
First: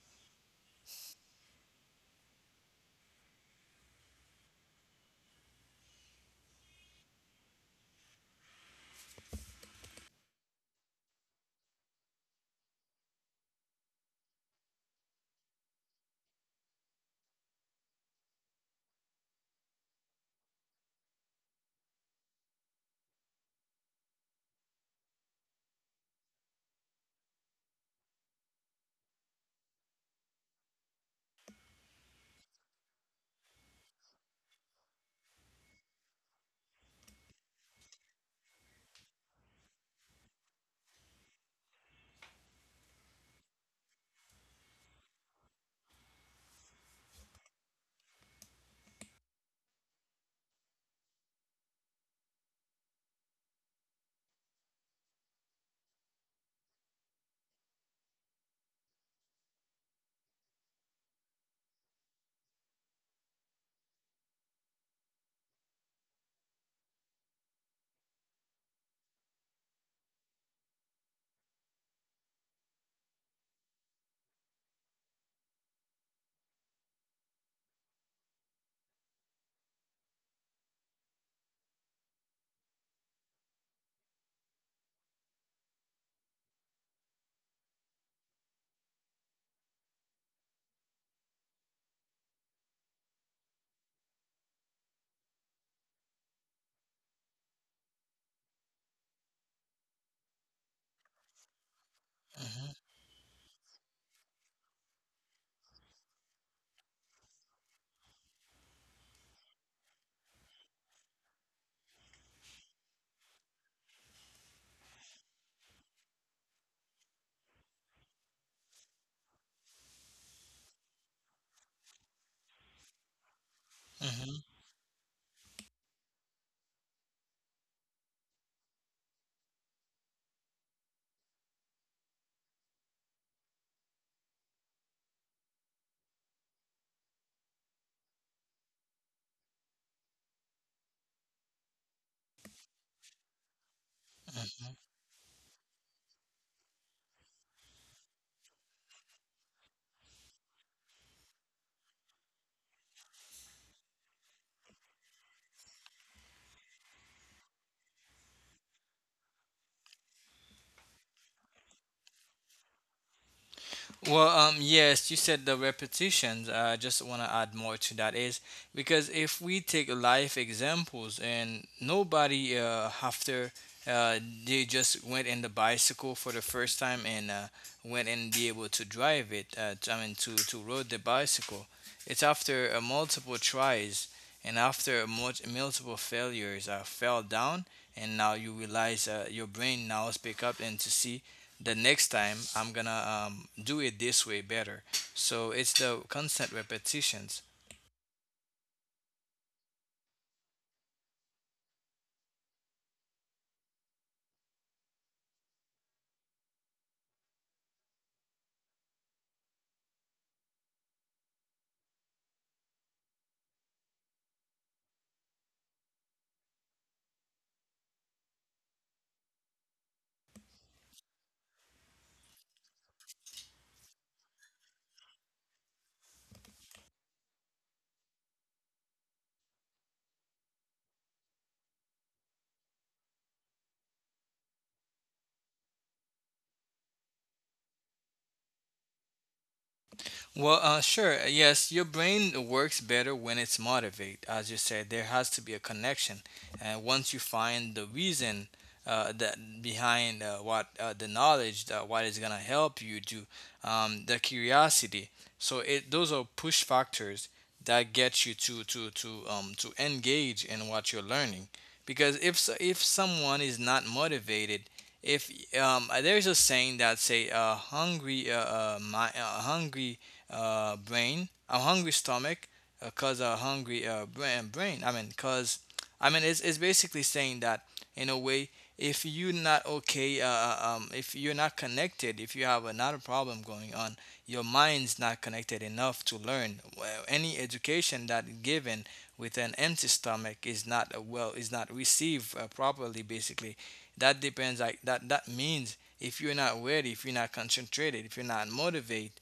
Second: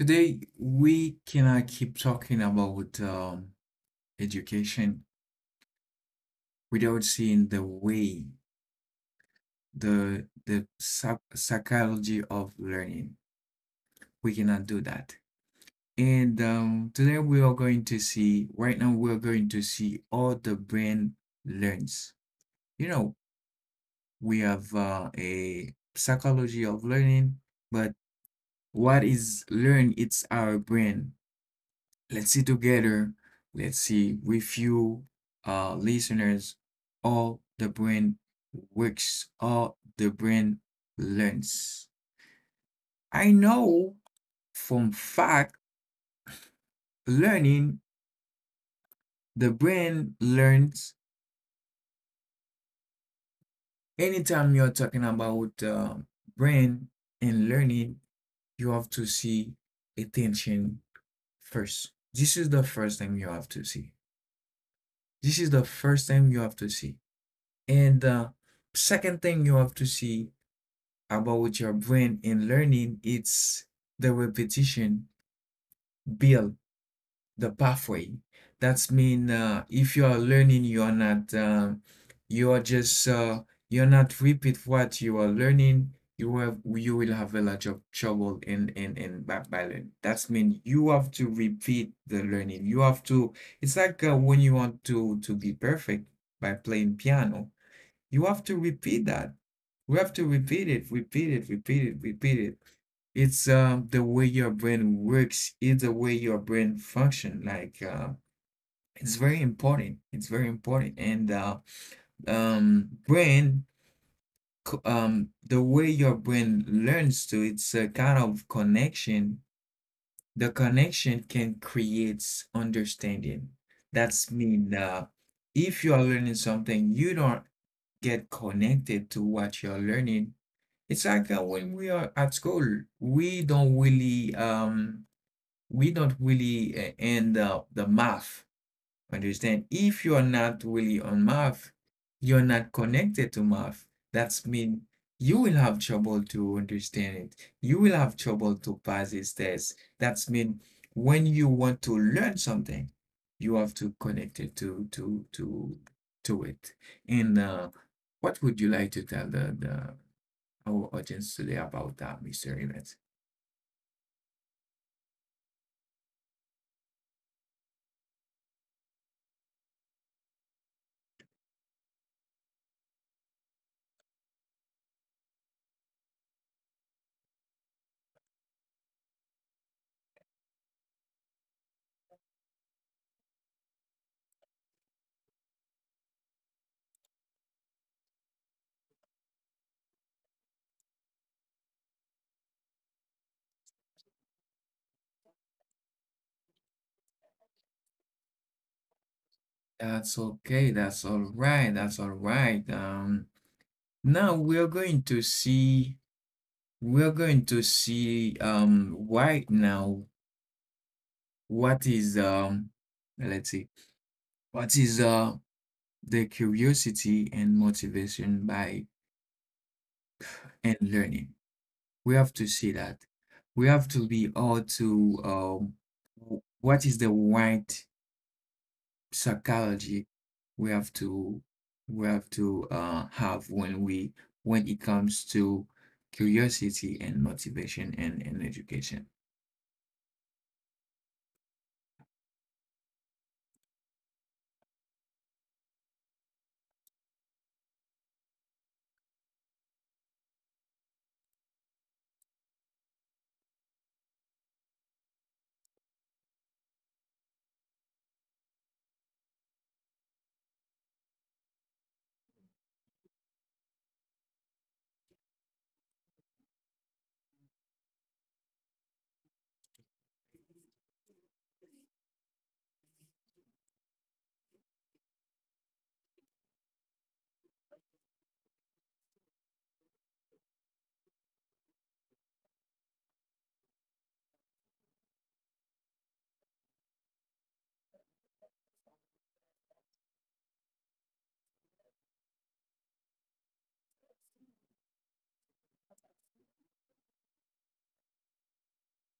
A: Today we cannot keep talking about education without seeing the way the psychology of learning. We cannot do that. And today we are going to see, right now we are going to see how the brain learns. You know, we have a psychology of learning, but what is learn? It's our brain. Let's see together. Let's see with you, listeners, all the brain works, all the brain learns. I know from fact learning, the brain learns. Anytime you're talking about brain and learning, you have to see attention first. This is the first thing you have to see. This is the first thing you have to see. And the second thing you have to see about your brain in learning, it's the repetition build the pathway. That's mean if you are learning, you are just you're not repeat what you are learning. You will have a lot of trouble in by learning. That's mean you have to repeat the learning. You have to. It's like when you want to be perfect by playing piano, you have to repeat that. We have to repeat it, repeat it, repeat it, repeat it.
B: hmm
A: It's the way your brain works. It's the way your brain function. Like it's very important. It's very important. Um, brain, the way your brain learns to, it's a kind of connection. The connection can create understanding. That's mean if you are learning something, you don't get connected to what you're learning. It's like when we are at school, we don't really um we don't really end up the math. Understand? If you are not really on math, you're not connected to math. That's
B: hmm
A: mean you will have trouble to understand it. You will have trouble to pass this test. That's mean when you want to learn something, you have to connect it to to it. And what would you like to tell the our audience today about that mystery event.
B: Well, yes, you said the repetitions. I just want to add more to that is because if we take life examples, and nobody after uh, they just went in the bicycle for the first time and went and be able to drive it. I mean, to rode the bicycle. It's after multiple tries, and after multiple failures. I fell down, and now you realize your brain now is pick up and to see the next time I'm gonna do it this way better. So it's the constant repetitions.
A: That's okay. That's all right. That's all right. Now we're going to see, we're going to see right now what is let's see what is the curiosity and motivation by and learning. We have to see that. We have to be all to what is the right psychology we have to, we have to have when we, when it comes to curiosity and motivation and education.
B: Well, sure. Yes, your brain works better when it's motivated. As you said, there has to be a connection. And once you find the reason that behind what the knowledge that what is gonna help you do, the curiosity. So it, those are push factors that get you to engage in what you're learning. Because if so, if someone is not motivated, if there's a saying that say hungry, my hungry, brain, a hungry stomach, cause a hungry brain. Brain. I mean, cause, I mean, it's basically saying that in a way, if you're not okay, if you're not connected, if you have another problem going on, your mind's not connected enough to learn. Well, any education that given with an empty stomach is not, well, is not received properly. Basically, that depends. Like, that that means if you're not ready, if you're not concentrated, if you're not motivated,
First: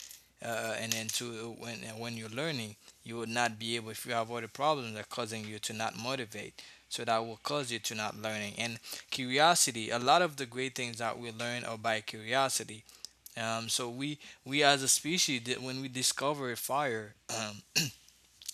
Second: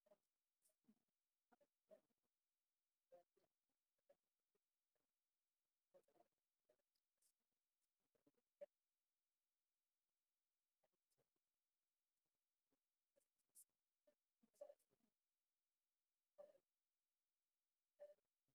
B: and then to when you're learning, you will not be able if you have other problems that are causing you to not motivate. So that will cause you to not learning. And curiosity, a lot of the great things that we learn are by curiosity. So we as a species, that when we discover a fire, <clears throat>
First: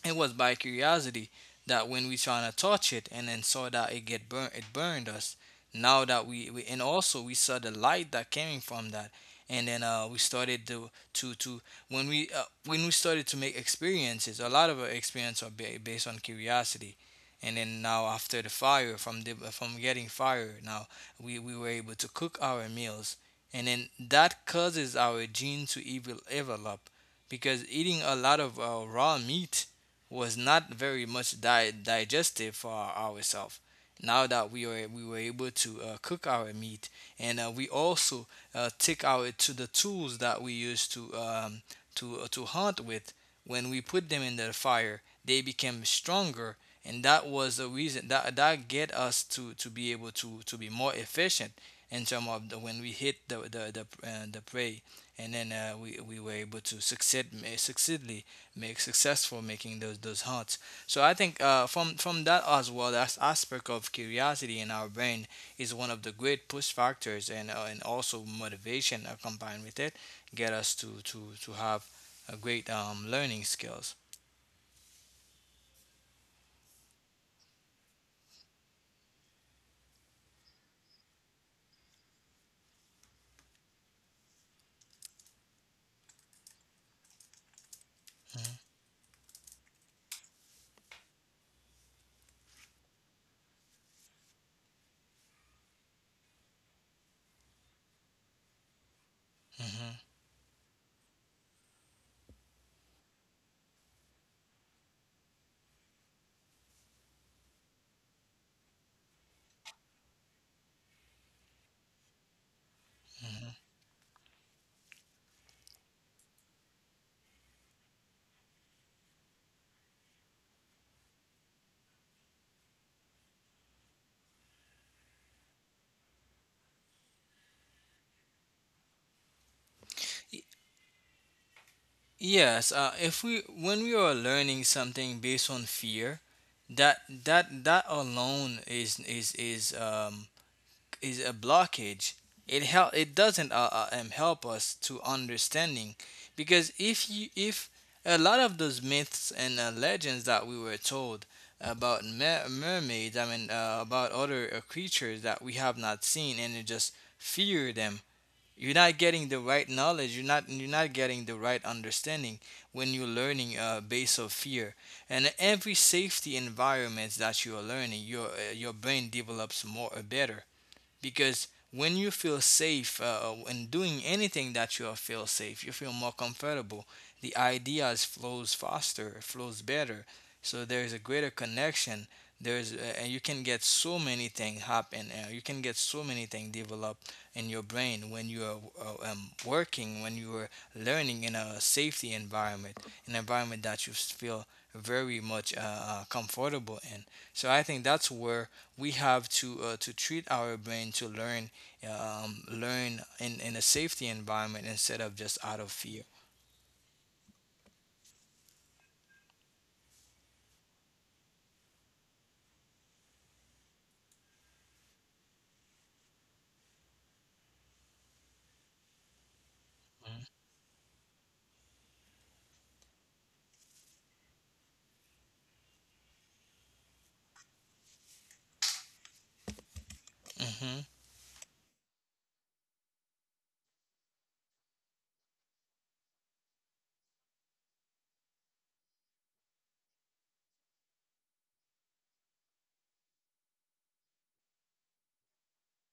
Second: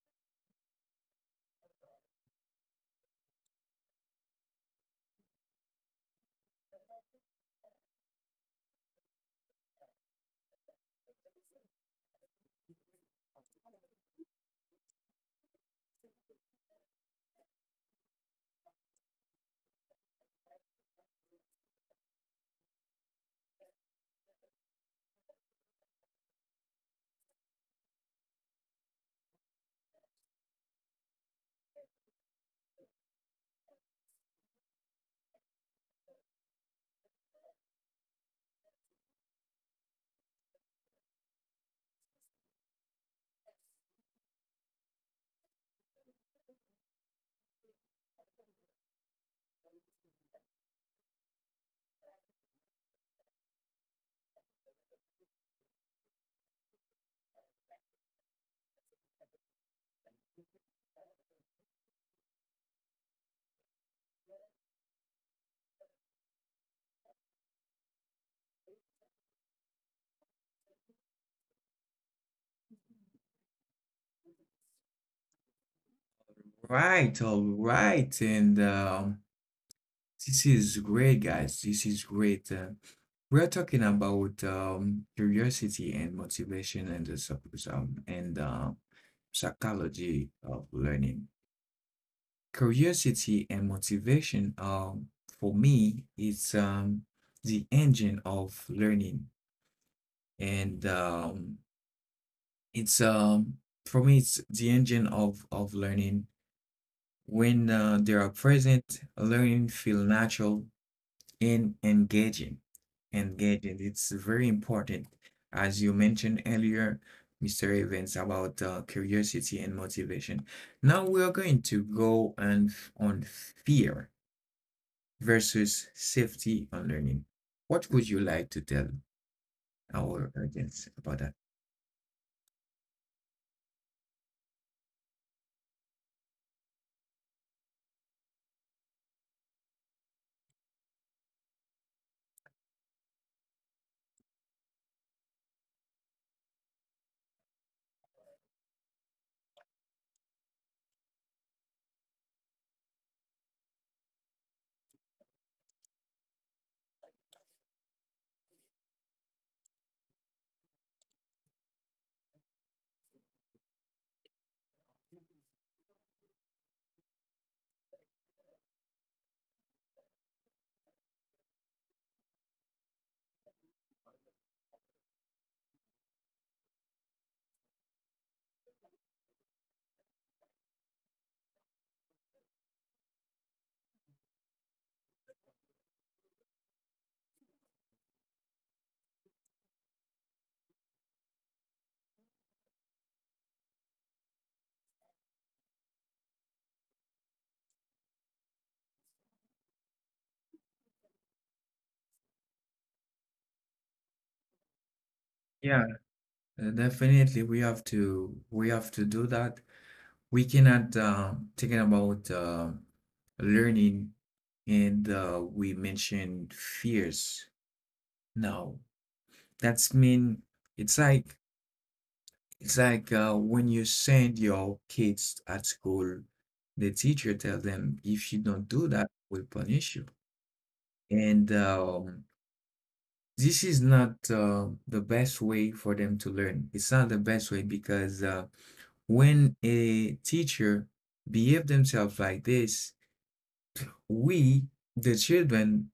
B: it was by curiosity that when we trying to touch it, and then saw that it get burnt, it burned us. Now that we, and also we saw the light that came from that, and then we started to when we started to make experiences. A lot of our experience are based on curiosity. And then now after the fire, from the from getting fire, now we were able to cook our meals, and then that causes our gene to evil develop, because eating a lot of raw meat was not very much digestive for ourselves. Now that we were able to cook our meat, and we also take our to the tools that we used to to hunt with. When we put them in the fire, they became stronger, and that was the reason that get us to be able to be more efficient in terms of the, when we hit the prey, and then we were able to succeed, succeedly, make successful making those hunts. So I think from that as well, that aspect of curiosity in our brain is one of the great push factors, and also motivation combined with it, get us to have a great learning skills.
A: Right, all right, and this is great, guys. This is great. We are talking about curiosity and motivation and um, and uh, psychology of learning. Curiosity and motivation, for me, it's the engine of learning,
B: hmm
A: and it's for me, it's the engine of learning. When they are present, learning feel natural and engaging.
B: hmm
A: Engaging. It's very important, as you mentioned earlier, Mr. Evans, about curiosity and motivation. Now we are going to go on on fear versus safety on learning. What would you like to tell our
B: Y-
A: audience about that?
B: Yes, if we, when we are learning something based on fear, that alone is a blockage. It help, it doesn't help us to understanding. Because if you, if a lot of those myths and legends that we were told about mermaids, I mean about other creatures that we have not seen, and you just fear them, you're not getting the right knowledge. You're not, you're not getting the right understanding when you're learning base of fear. And every safety environment that you are learning, your brain develops more better. Because when you feel safe, when doing anything that you feel safe, you feel more comfortable, the ideas flows faster, flows better. So there's a greater connection. There's and you can get so many things happen, you can get so many things developed in your brain when you are working, when you are learning in a safety environment, an environment that you feel very much comfortable in. So I think that's where we have to treat our brain to learn, learn in a safety environment instead of just out of
A: Yeah,
B: fear.
A: definitely. We have to, we have to do that. We cannot thinking about learning, and we mentioned fears. No, that's mean it's like, it's like when you send your kids at school, the teacher tell them if you don't do that, we'll punish you.
B: hmm hmm
A: And This is not the best way for them to learn. It's not the best way, because when a teacher behave themselves like this, we, the children,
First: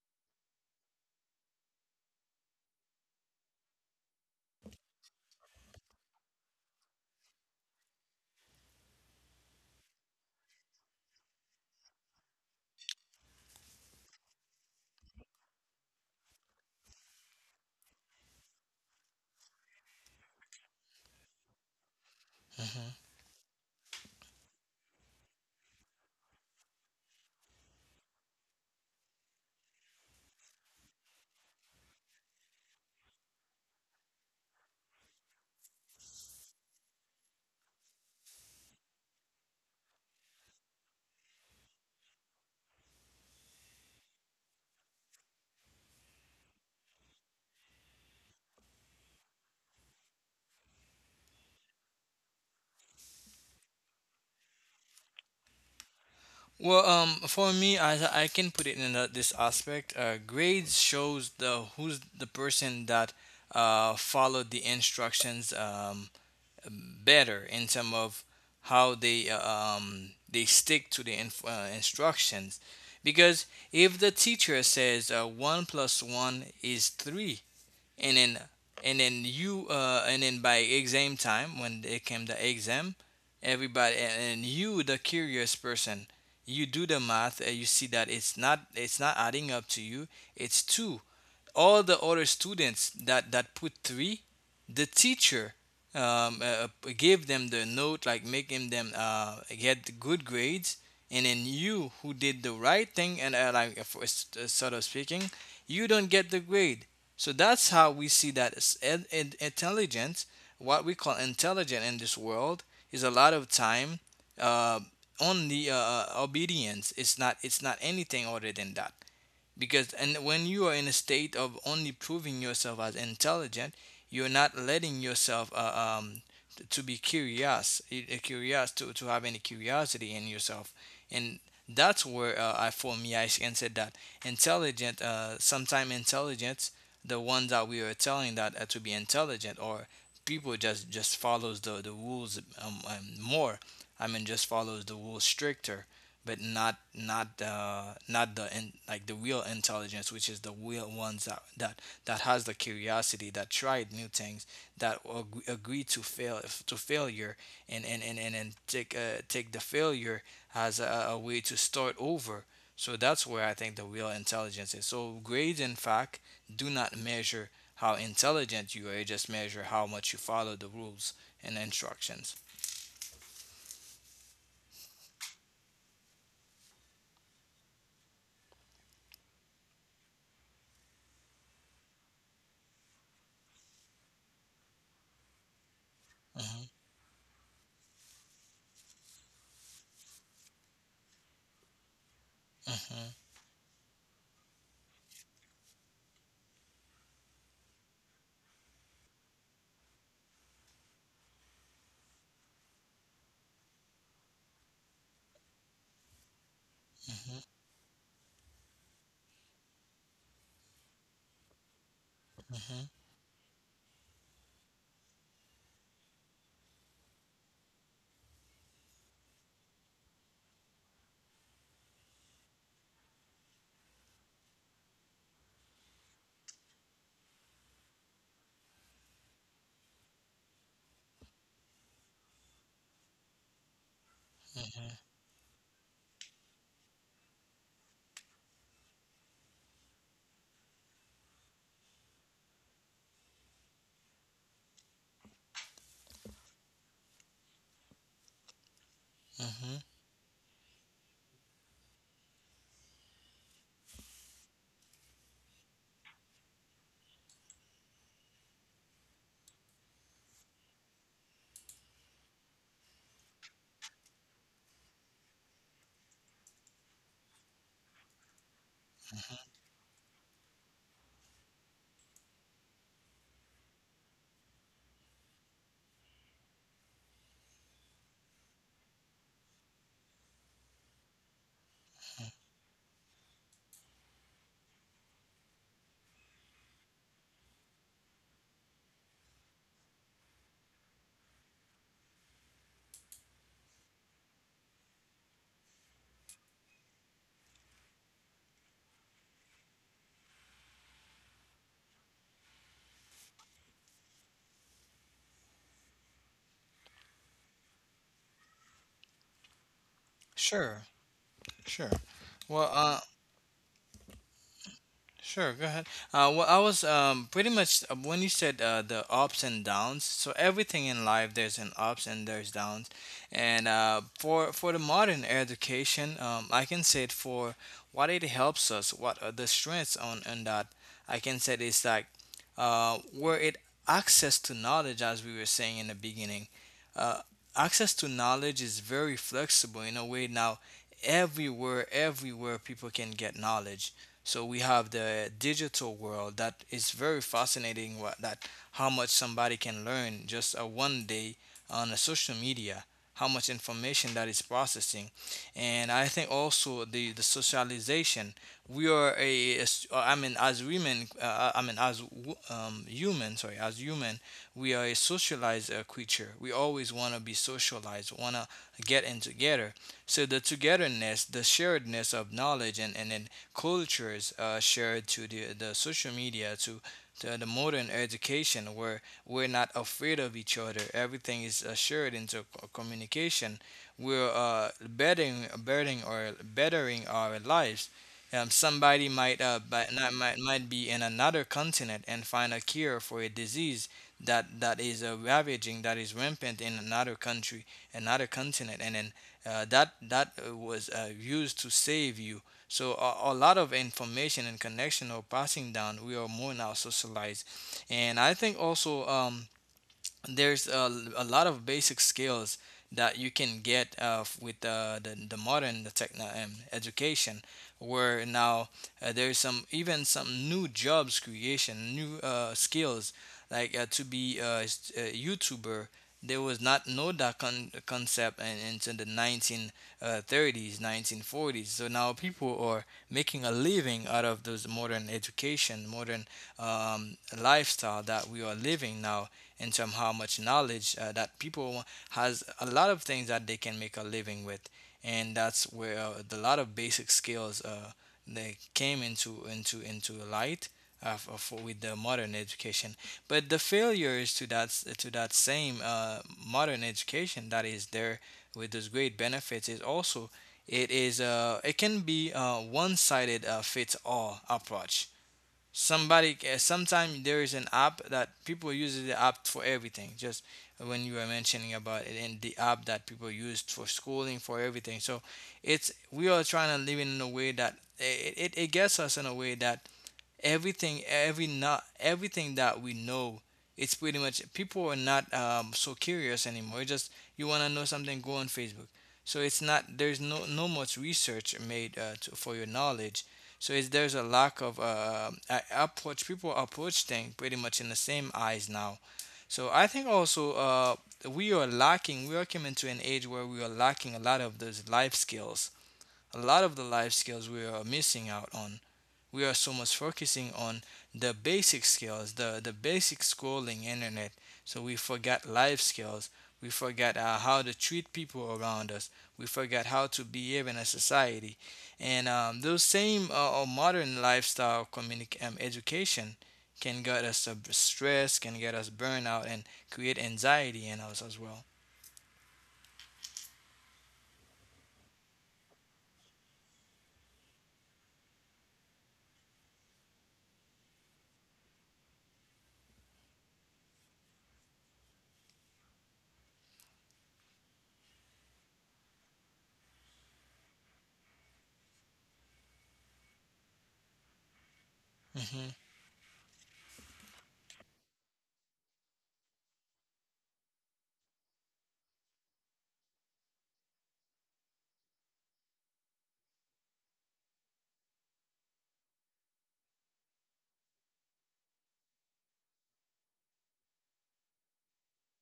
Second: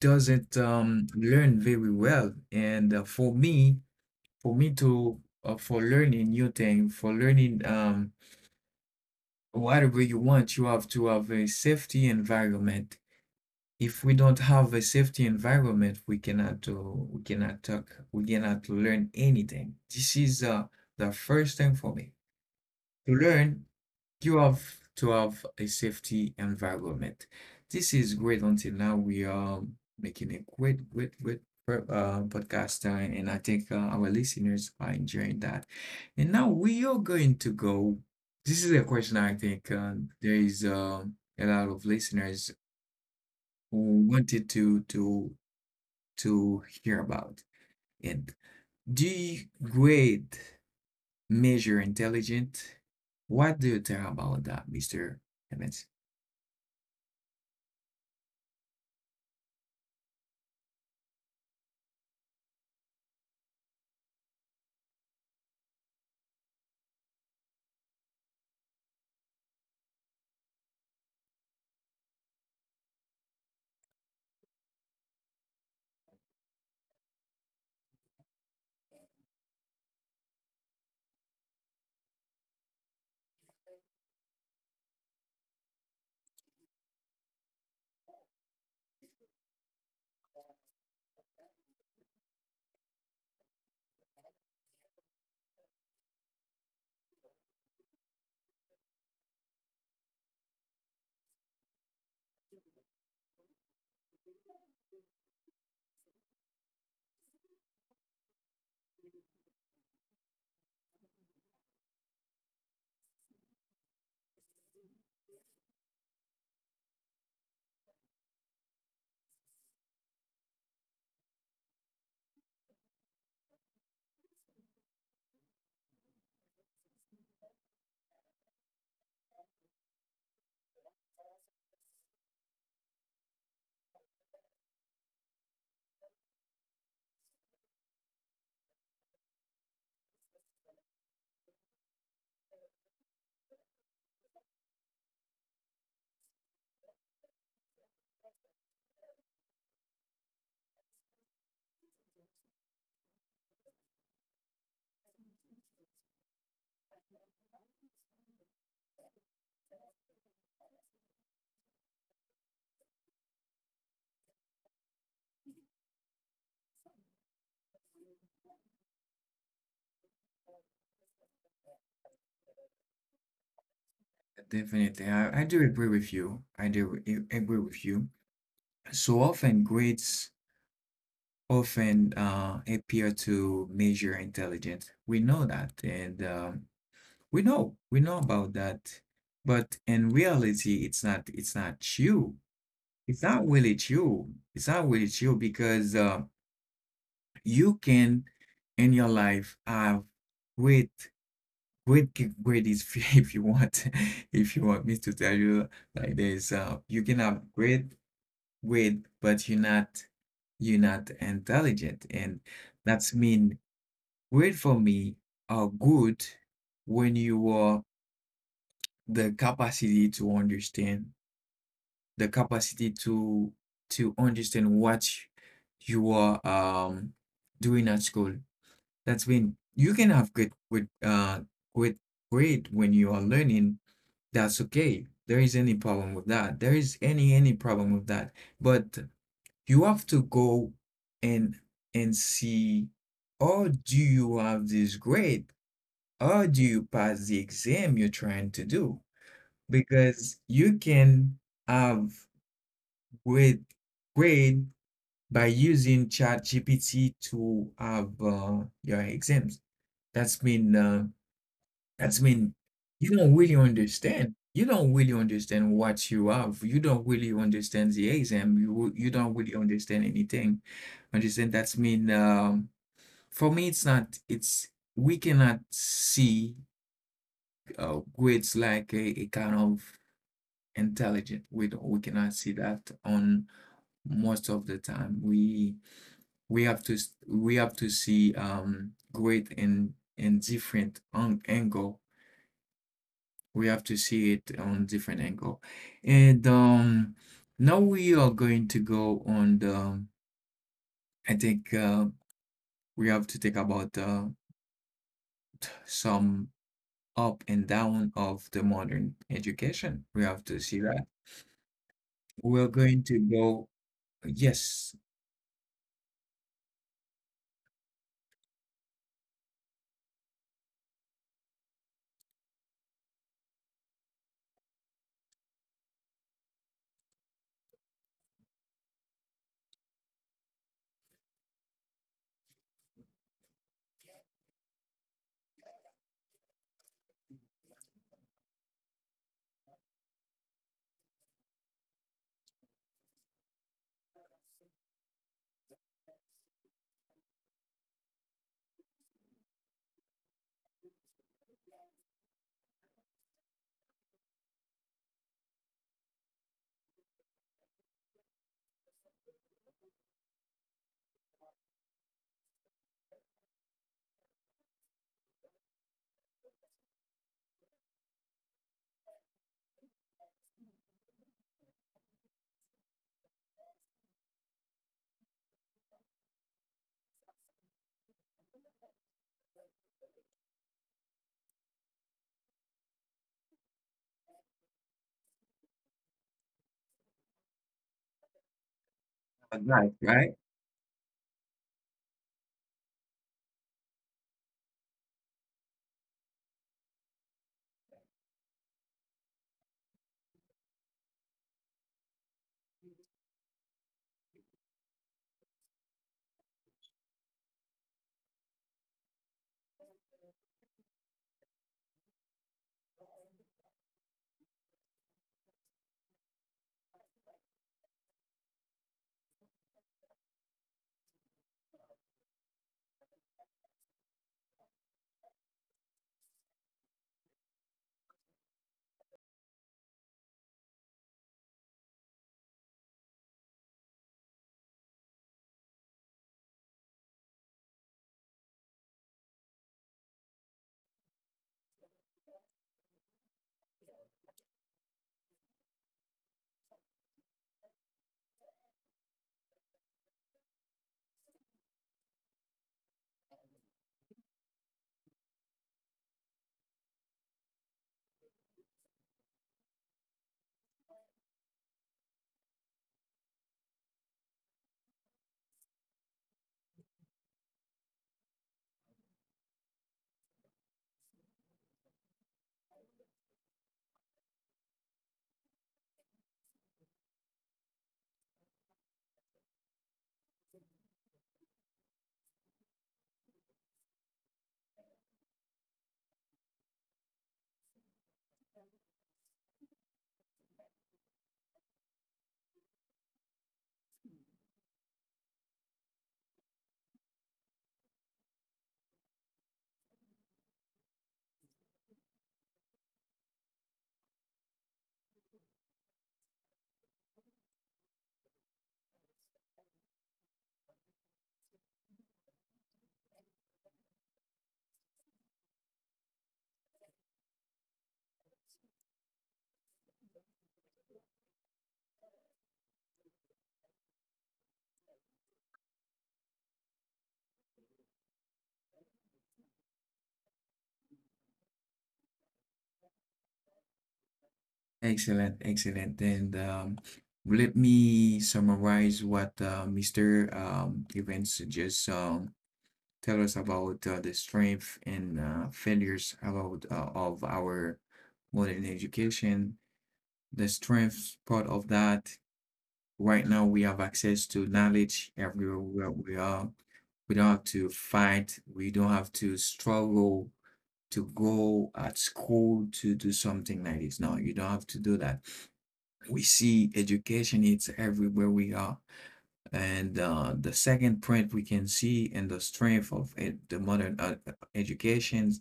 A: doesn't learn very well. And for me to for learning new thing, for learning whatever you want, you have to have a safety environment. If we don't have a safety environment, we cannot do, we cannot talk, we cannot learn anything. This is the first thing for me. To learn, you have to have a safety environment. This is great. Until now, we are making a great, great, great podcast, and I think our listeners are enjoying that. And now we are going to go. This is a question I think there is a lot of listeners who wanted to hear about it. Do you grade measure intelligent? What do you think about that, Mr. Evans?
B: Well, for me, I can put it in a, this aspect. Grades shows the who's the person that followed the instructions better in terms of how they stick to the instructions. Because if the teacher says one plus one is three, and then you and then by exam time, when it came the exam, everybody, and you the curious person, you do the math and you see that it's not adding up to you, it's two. All the other students that put three, the teacher um, uh, uh, gave them the note like, making them get good grades. And then you who did the right thing, and for, sort of speaking, you don't get the grade. So that's how we see that, intelligence, what we call intelligent in this world, is a lot of time uh, on the obedience. It's not. It's not anything other than that. Because, and when you are in a state of only proving yourself as intelligent, you're not letting yourself to be curious, curious to have any curiosity in yourself. And that's where I, for me, I can say that intelligent, sometime intelligence, the ones that we are telling that to be intelligent, or people just follows the rules, more. I mean, just follows the rules stricter, but not not the not the in, like the real intelligence, which is the real ones that has the curiosity, that tried new things, that agree to fail, to failure, and take take the failure as a way to start over. So that's where I think the real intelligence is. So grades, in fact, do not measure how intelligent you are. It just measure how much you follow the rules and instructions.
A: Definitely, I do agree with you. I do agree with you. So often grades often appear to measure intelligence. We know that, and
B: hmm
A: we know, we know about that. But in reality, it's not. It's not you.
B: hmm
A: It's not really you. It's not really you, because you can in your life have great, great, great <laughs> if you want <laughs> if you want me to tell you like this, you can
B: hmm
A: have great, great, but you're not, you're not intelligent. And that's mean great for me are good when you are the capacity to understand, the capacity to understand what you are doing at school. That's when you can have good with with grade when you are learning. That's
B: hmm
A: okay. There is any problem with that. There is any problem with that. But you have to go and and see, or do you have this grade, or do you pass the exam you're trying to do?
B: hmm
A: Because you can have grade, grade by using ChatGPT to have your exams. That's been uh, That's mean you don't really understand. You don't really understand what you have. You don't really understand the exam. You don't really understand anything. Understand? That's mean for me, it's not. It's, we cannot see grades like a kind of intelligent. We don't, we cannot see that on most of the time. We have to see grade in angle. We have to see it on different angle. And now we are going to go on the, I think we have to think about some up and down of the modern education. We have to see
B: Sure,
A: that.
B: sure.
A: We're
B: Well,
A: going to go, yes,
B: sure, go ahead. Well, I was pretty much when you said the ups and downs. So everything in life, there's an ups and there's downs. And for the modern education, I can say it for what it helps us, what are the strengths on that. I can say it's like where it access to knowledge, as we were saying in the beginning. Uh, access to knowledge is very flexible in a way now. Everywhere, people can get knowledge, so we have the digital world that is very fascinating. What that, how much somebody can learn just a 1 day on a social media. How much information that is processing, and I think also the socialization. We are a s- I mean as women I mean as w- human sorry as human we are a socialized creature. We always want to be socialized, want to get in together. So the togetherness, the sharedness of knowledge and cultures shared to the social media, to the modern education, where we're not afraid of each other. Everything is shared into communication. We're bettering our lives. Somebody might but
A: right,
B: not,
A: right?
B: might be in another continent and find a cure for a disease that is ravaging, that is rampant in another country, another continent. And then that was used to save you. So a lot of information and connection are passing down. We are more now socialized, and I think also there's a lot of basic skills that you can get with the modern, the techno education, where now there's some, even some new jobs creation, new skills, like to be a, a youtuber. There was not, no, that concept in, into the 1930s, 1940s, so now people are making a living out of those modern education, modern lifestyle that we are living now, in terms of how much knowledge that people has a lot of things that they can make a living with. And that's where the lot of basic skills they came into light for, with the modern education. But the failures to that, to that same modern education that is there with those great benefits, is also, it is it can be a one-sided fits all approach. Somebody, sometimes there is an app that people use the app for everything, just when you were mentioning about it, and the app that people use for schooling for everything. So it's, we are trying to live in a way that it gets us in a way that everything, every, not everything that we know, it's pretty much people are not so curious anymore. It's just you want to know something, go on Facebook. So it's not, there's no much research made to, for your knowledge. So it's, there's a lack of approach, people approach things pretty much in the same eyes now. So I think also we are lacking, we are coming to an age where we are lacking a lot of those life skills. A lot of the life skills we are missing out on. We are so much focusing on the basic skills, the basic scrolling internet. So we forgot life skills. We forgot how to treat people around us. We forgot how to behave in a society. And those same modern lifestyle, education can get us stress, can get us burnout, and create anxiety in us as well.
A: Excellent, excellent. And let me summarize what Mr. Evans just tell us about the strength and failures about of our modern education, the strengths part of that. Right now, we have access to knowledge everywhere
B: Mhm.
A: where we are. We don't have to fight. We don't have to struggle to go at school to do something like this. No, you don't have to do that. We see education, it's everywhere we are. And the second print we can see in the strength of the modern educations,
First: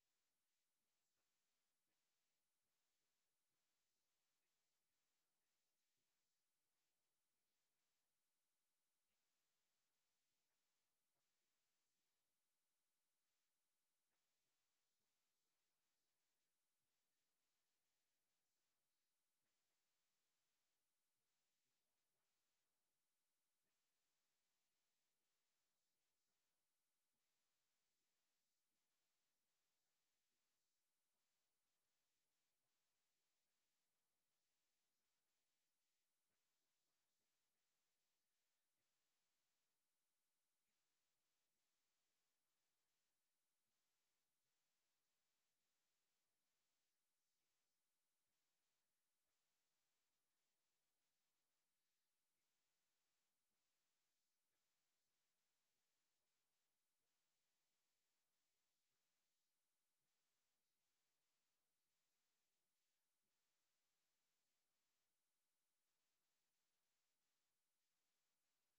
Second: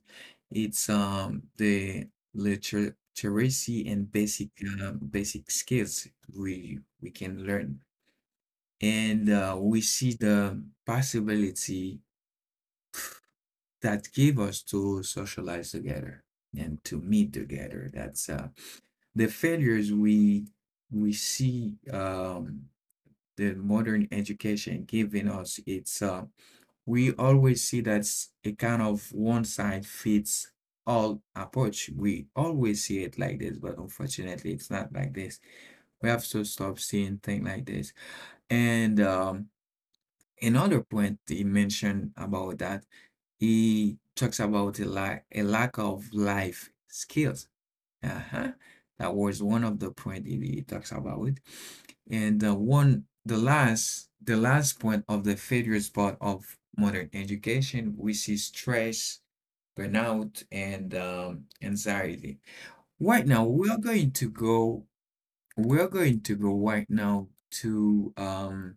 A: it's the literacy and basic basic skills we can learn. And we see the possibility that give us to socialize together and to meet together. That's the failures we see the modern education giving us. It's we always see that's a kind of one size fits all approach. We always see it like this, but unfortunately, it's not like this. We have to stop seeing things like this. And another point he mentioned about that, he talks about a lack, a lack of life skills. Uh-huh. That was one of the point it, it talks about. It. And the one, the last point of the failures part of modern education, which is stress, burnout, and anxiety. Right now, we are going to go. We are going to go right now to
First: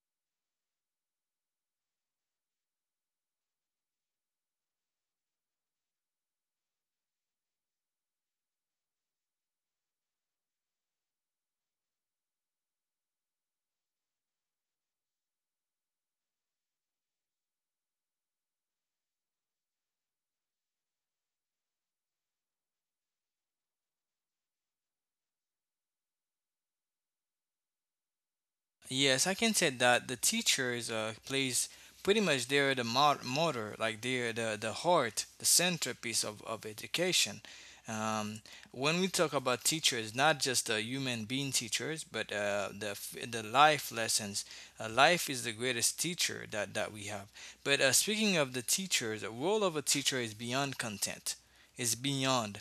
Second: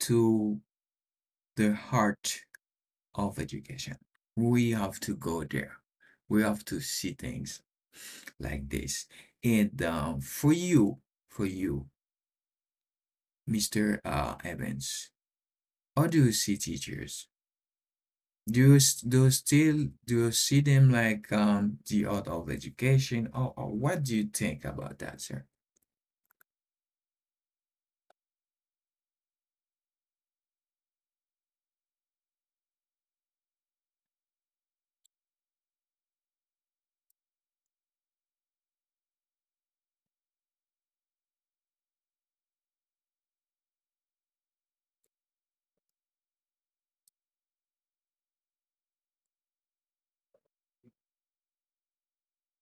A: to the heart of education. We have to go there. We have to see things like this. And For you, for you, Mr. Evans, how do you see teachers? Do you, do you still do you see them like the art of education, or what do you think about that, sir?
B: Yes, I can say that the teachers plays, pretty much they're the motor, like they're the heart, the centerpiece of education. Um, when we talk about teachers, not just the human being teachers, but the life lessons. Life is the greatest teacher that, that we have. But speaking of the teachers, the role of a teacher is beyond content. It's beyond.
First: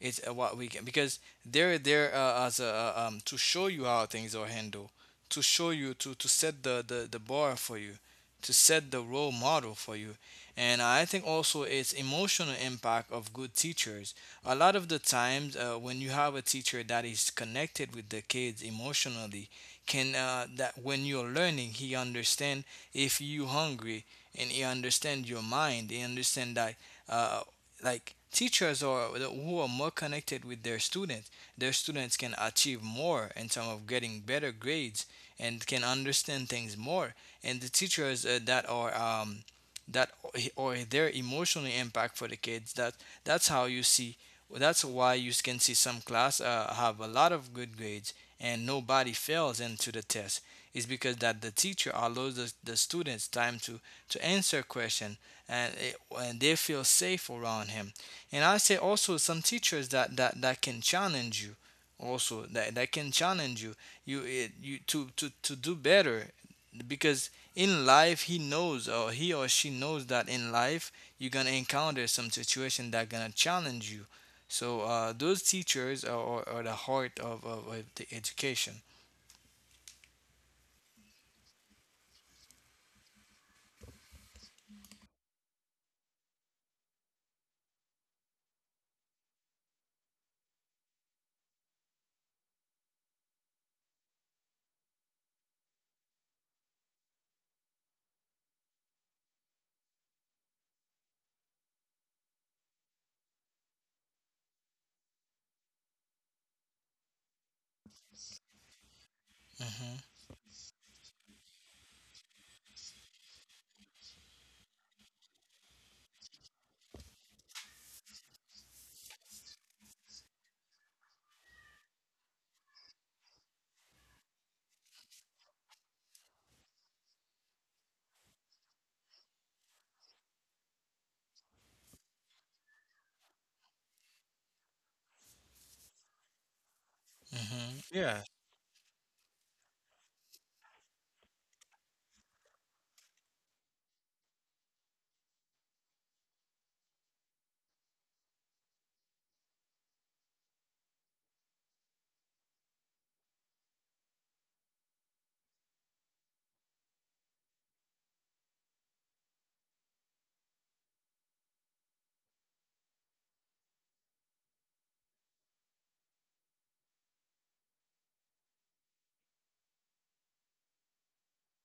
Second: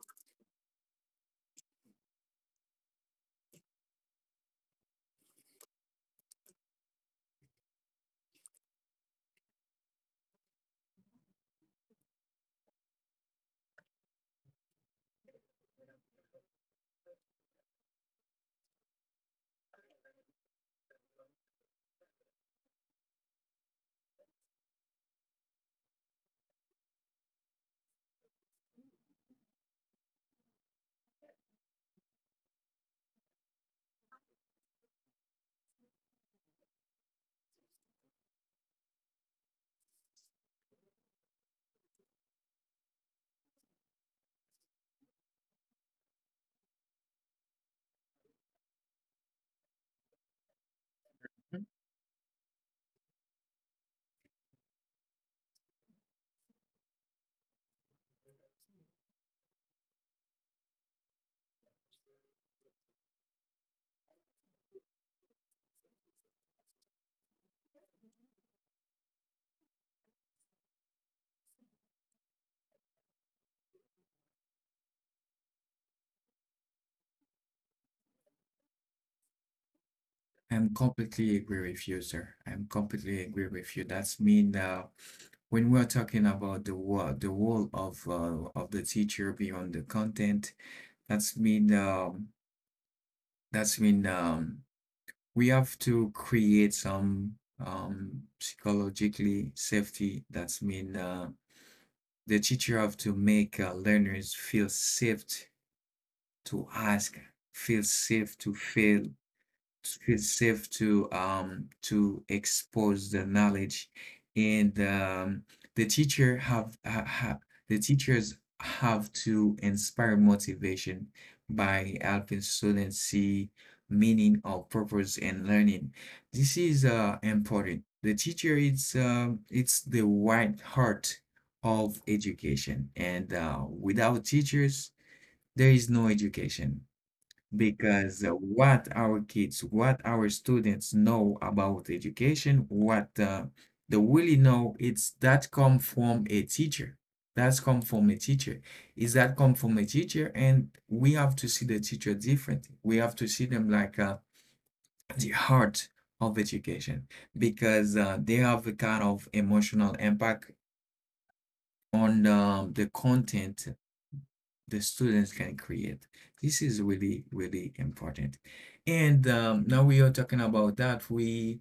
B: It's what we can, because they're there as a, to show you how things are handled, to show you to set the bar for you, to set the role model for you. And I think also it's emotional impact of good teachers. A lot of the times when you have a teacher that is connected with the kids emotionally, can that when you're learning, he understand if you hungry, and he understand your mind, he understand that uh, like teachers are, who are more connected with their students, their students can achieve more in terms of getting better grades and can understand things more. And the teachers that are that or they're emotionally impact for the kids. That, that's how you see. That's why you can see some class have a lot of good grades and nobody fails into the test. It's because that the teacher allows the students time to answer question, and it, and they feel safe around him. And I say also some teachers that can challenge you, also that, that can challenge you, you it, you to do better, because in life he knows, or he or she knows, that in life you're gonna encounter some situation that gonna challenge you. So those teachers are the heart of the education.
A: I'm completely agree with you, sir. I'm completely agree with you. That's mean when we're talking about the role of the teacher beyond the content, that's mean um, that's mean we have to create some psychologically safety. That's mean the teacher have to make learners feel safe to ask, feel safe to fail,
B: Hmm.
A: it's safe to expose the knowledge and the teacher have the teachers have to inspire motivation by helping students see meaning or purpose in learning. This is important. The teacher is it's the white heart of education, and without teachers there is no education
B: Hmm, yeah.
A: because what our kids, what our students know about education, what they really know, it's that come from a teacher. That's come from a teacher. Is that come from a teacher? And we have to see the teacher differently. We have to see them like the heart of education because they have a kind of emotional impact on the content the students can create. This is really, really important. And Now we are talking about that. We,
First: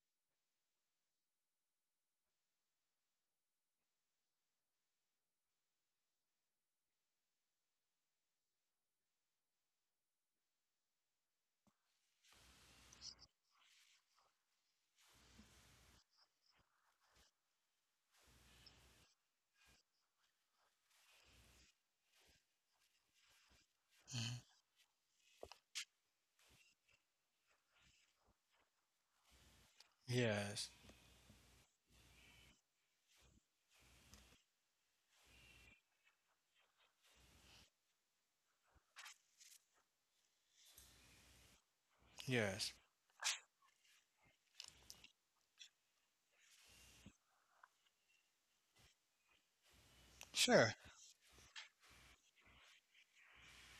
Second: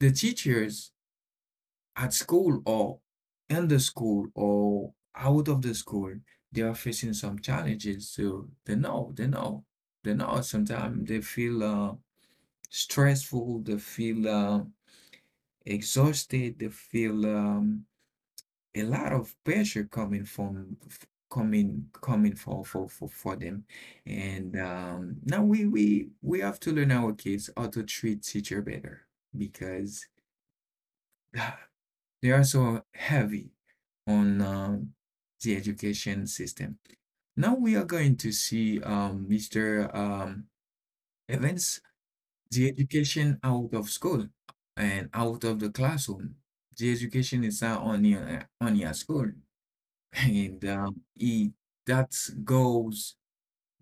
A: the teachers at school or in the school or out of the school, they are facing some challenges. So they know, they know, they know. Sometimes they feel stressful, they feel exhausted, they feel a lot of pressure coming coming for them
B: Mhm.
A: and now we have to learn our kids how to treat teacher better because
B: Yes. Yes.
A: <sighs> they are so heavy on the education system. Now we are going to see Mr. Evans, the
B: Yes.
A: education out of school and out of the classroom. The education is not only only at school, and
B: Sure.
A: he that goes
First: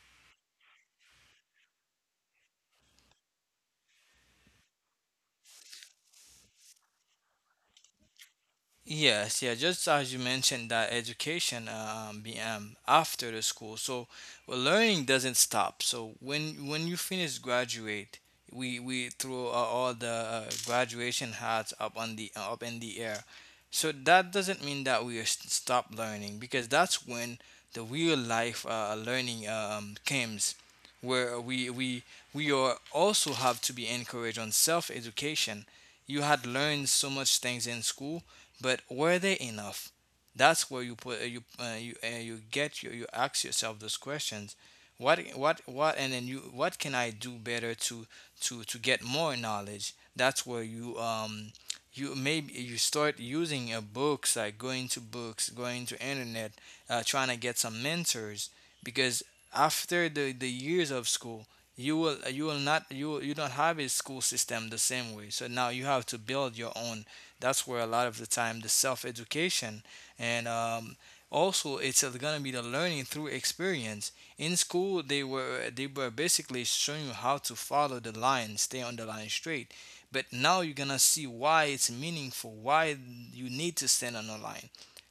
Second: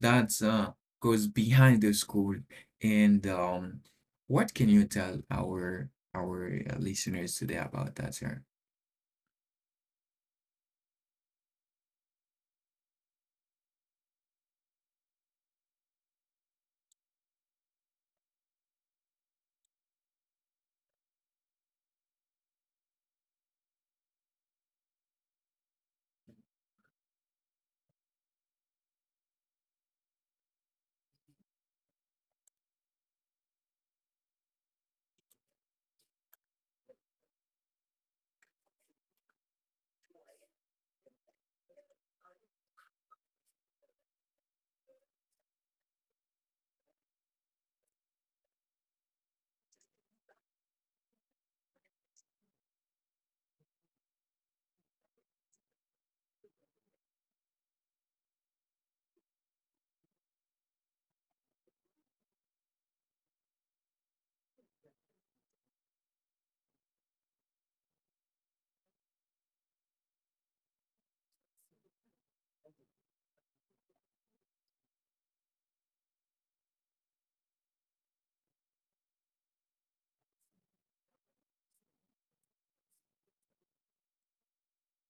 A: that goes behind the school. And What can you tell our our listeners today about that, sir?
B: Yes, yeah, just as you mentioned that education BM after the school. So well, learning doesn't stop. So when you finish graduate, we throw all the graduation hats up on the, up in the air. So that doesn't mean that we are stop learning, because that's when the real life learning comes, where we are also have to be encouraged on self education. You had learned so much things in school, but were they enough? That's where you put you get, you ask yourself those questions. What and then you, what can I do better to, to get more knowledge? That's where you you, maybe you start using books, like going to books, going to internet, trying to get some mentors, because after the years of school, you will, you will not, you will, you don't have a school system the same way, so now you have to build your own. That's where a lot of the time the self education. And also it's going to be the learning through experience. In school, they were, they were basically showing you how to follow the line, stay on the line straight. But now you're gonna see why it's meaningful, why you need to stand on the line,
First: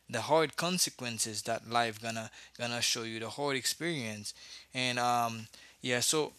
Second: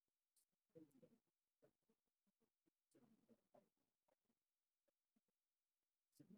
B: the hard consequences that life gonna, gonna show you, the hard experience. And yeah. So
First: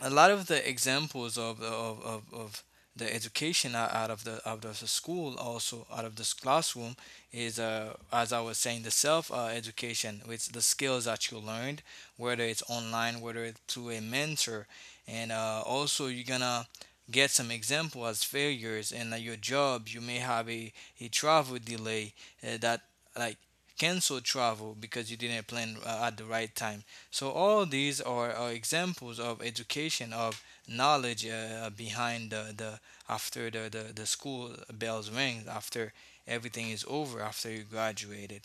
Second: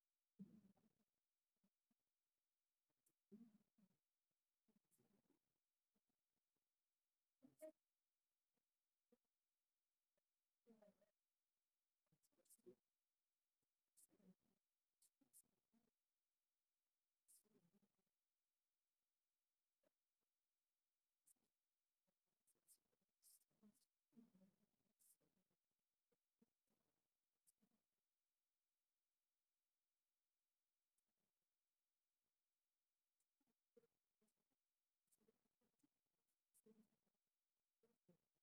B: a lot of the examples of of the education out of the, out of the school, also out of this classroom, is as I was saying, the self education, it's the skills that you learned, whether it's online, whether it's through a mentor. And also you're gonna get some example as failures in your job. You may have a travel delay that, like cancel travel because you didn't plan at the right time. So all these are examples of education, of knowledge behind the, after the, the school bells rings, after everything is over, after you graduated.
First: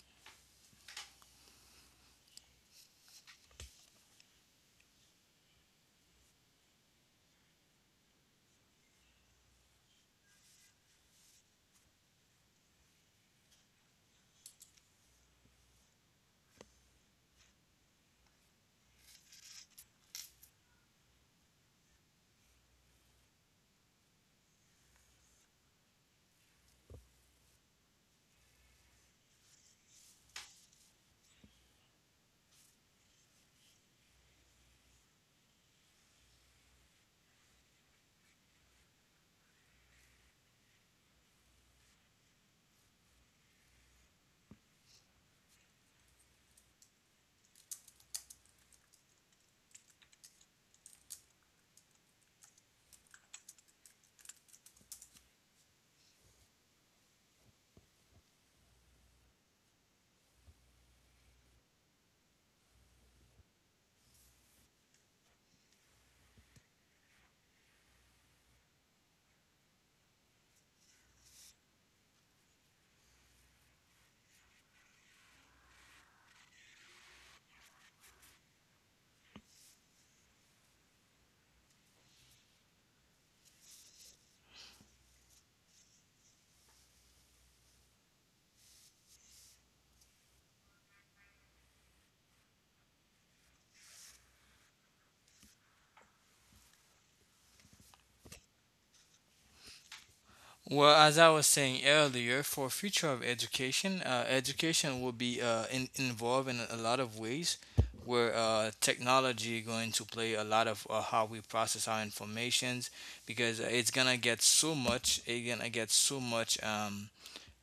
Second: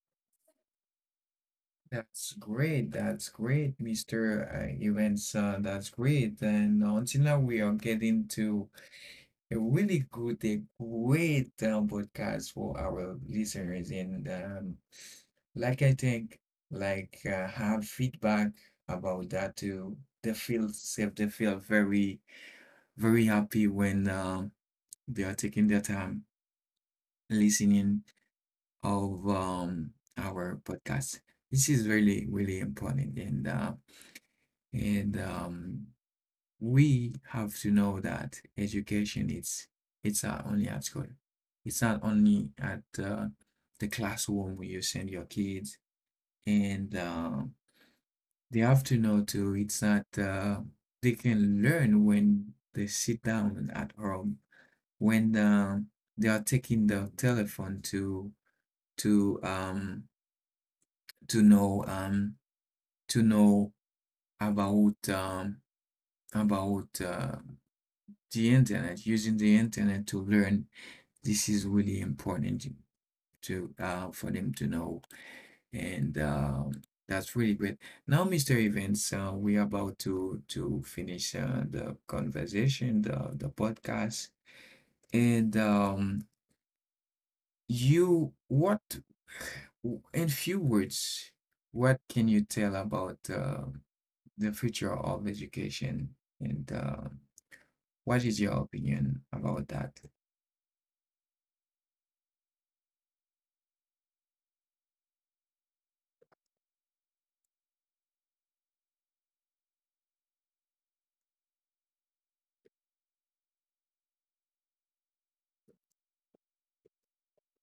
A: That's great, that's great, Mr. Evans, that's great, and until now we are getting to a really good, a great podcast for our listeners, and like I think, like have feedback about that too. They feel safe. They feel very, very happy when they are taking their time listening of our podcast. This is really, really important, and and um, we have to know that education it's not only at school. It's not only at the classroom where you send your kids and they have to know too. It's that they can learn when they sit down at home, when they are taking the telephone to to um to know um to know about um about the internet, using the internet to learn. This is really important to for them to know. And That's really great. Now, Mr. Evans, we are about to finish the conversation, the podcast. And You, what, in few words, what can you tell about the future of education? And what is your opinion about that?
B: Well, as I was saying earlier, for future of education, education will be involved in a lot of ways where technology going to play a lot of how we process our informations, because it's gonna get so much, it's gonna get so much.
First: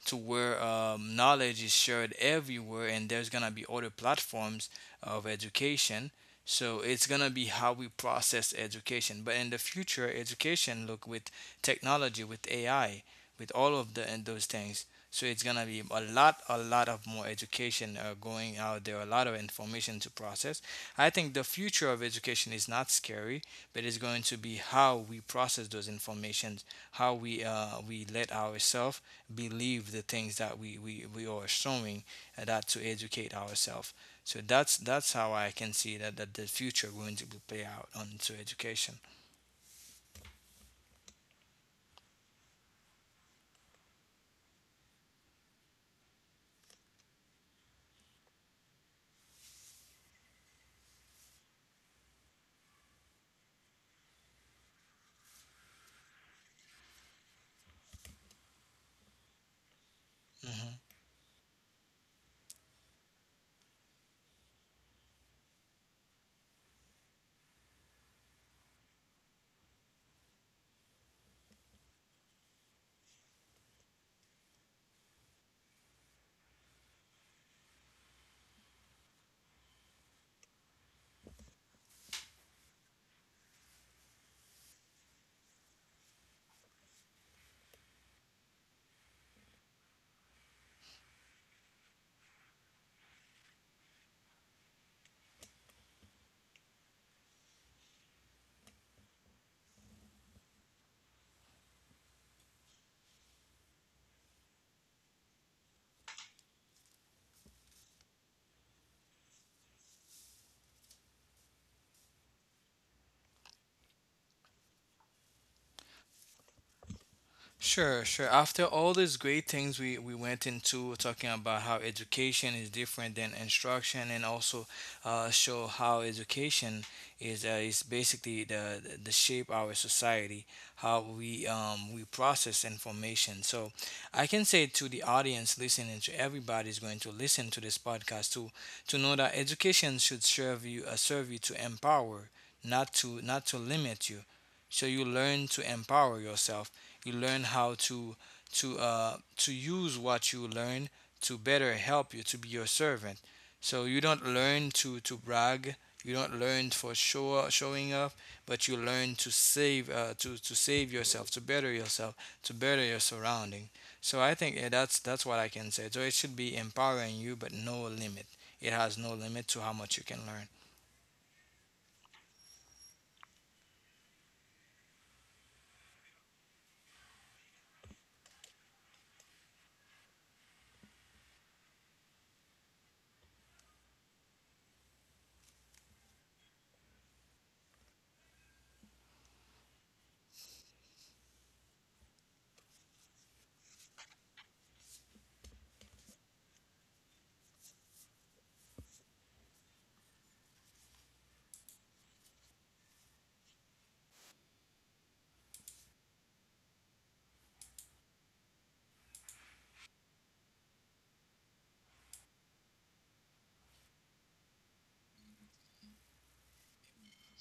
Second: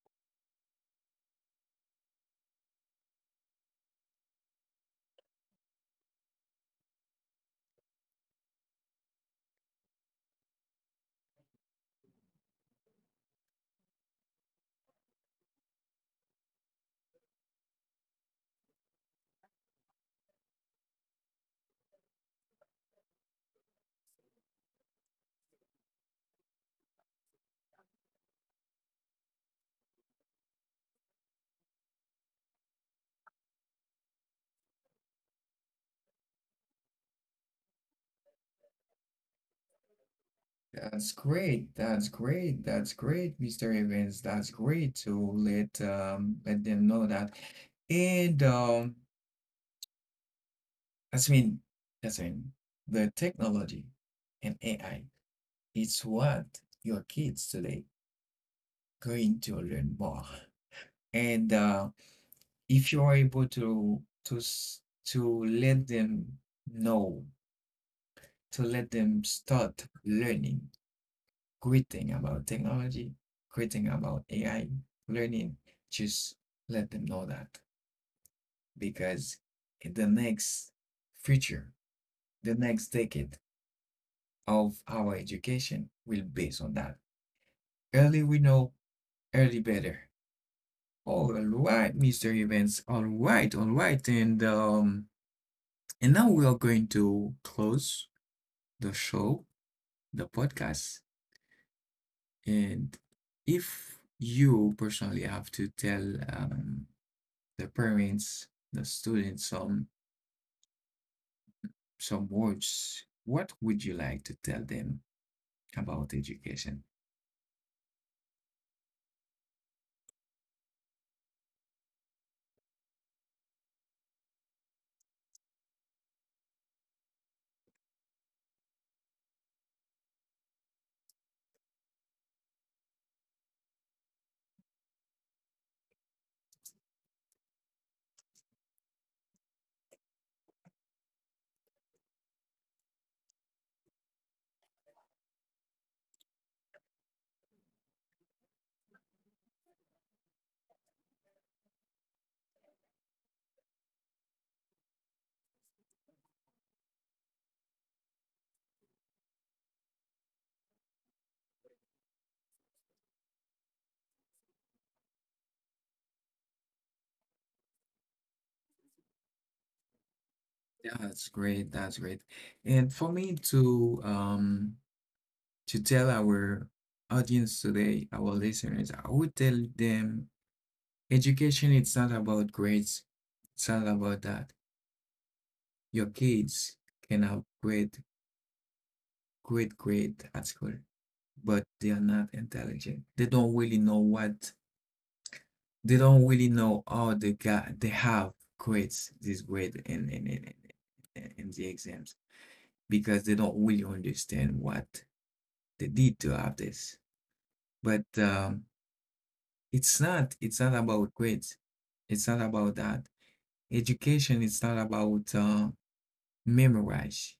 B: To where knowledge is shared everywhere, and there's going to be other platforms of education. So it's going to be how we process education, but in the future education look with technology, with AI, with all of the and those things. So it's going to be a lot, a lot of more education going out there, a lot of information to process. I think the future of education is not scary, but it's going to be how we process those informations, how we let ourselves believe the things that we are assuming, and that to educate ourselves. So that's how I can see that, that the future going to be play out on to education.
A: That's great. That's great. That's great, Mr. Evans. That's great to let let them know that. And that's mean that's mean the technology and AI, it's what your kids today going to learn more.
B: Hmm.
A: And if you are able to to s- to let them know, to let them start learning great thing about technology, great thing about AI learning, just let them know that because in the next future, the next decade of our education will based on that. Early we know, early better. All right, Mr. Evans. All right, all right. And now we are going to close the show, the podcast. And if you personally have to tell um the parents, the students, some words. What would you like to tell them about education?
B: Sure, sure. After all these great things we went into talking about how education is different than instruction, and also show how education is basically the shape our society, how we process information. So I can say to the audience listening, to everybody is going to listen to this podcast, to know that education should serve you to empower, not to, not to limit you. So you learn to empower yourself, you learn how to, to use what you learn to better help you, to be your servant. So you don't learn to brag. You don't learn for show, showing up, but you learn to save to save yourself, to better your surrounding. So I think that's what I can say. So it should be empowering you, but no limit. It has no limit to how much you can learn.
A: Yeah, that's great. That's great. And for me to tell our audience today, our listeners, I would tell them education it's not about grades. It's not about that. Your kids can have great, great grade at school, but they are not intelligent. They don't really know what they don't really know. Oh they got, they have grades, this grade in the exams because they don't really understand what they did to have this, but it's not, it's not about grades, it's not about that. Education it's not about memorize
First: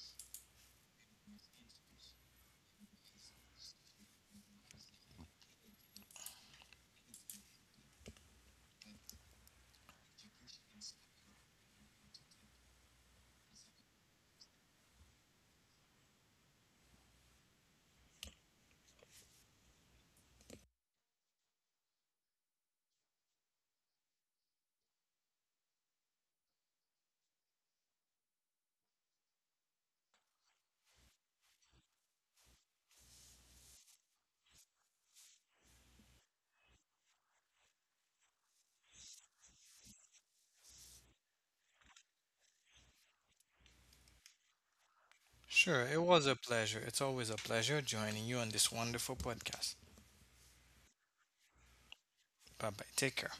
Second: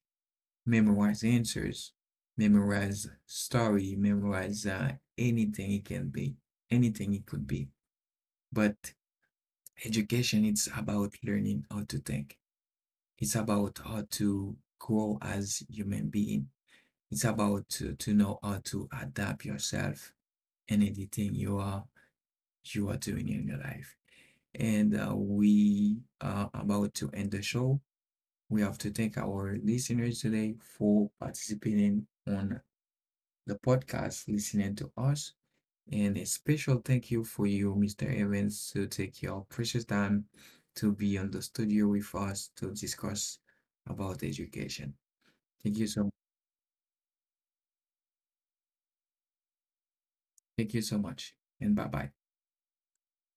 A: memorize answers, memorize story, memorize anything it can be, anything it could be, but education it's about learning how to think. It's about how to grow as human being. It's about to know how to adapt yourself and anything you are doing in your life. And we are about to end the show. We have to thank our listeners today for participating on the podcast, listening to us. And a special thank you for you, Mr. Evans, to take your precious time to be on the studio with us to discuss about education. Thank
B: Sure,
A: you
B: it
A: so
B: was a pleasure. It's always a pleasure joining you on this wonderful podcast.
A: Thank you so much and bye bye.
B: Bye bye. Take care.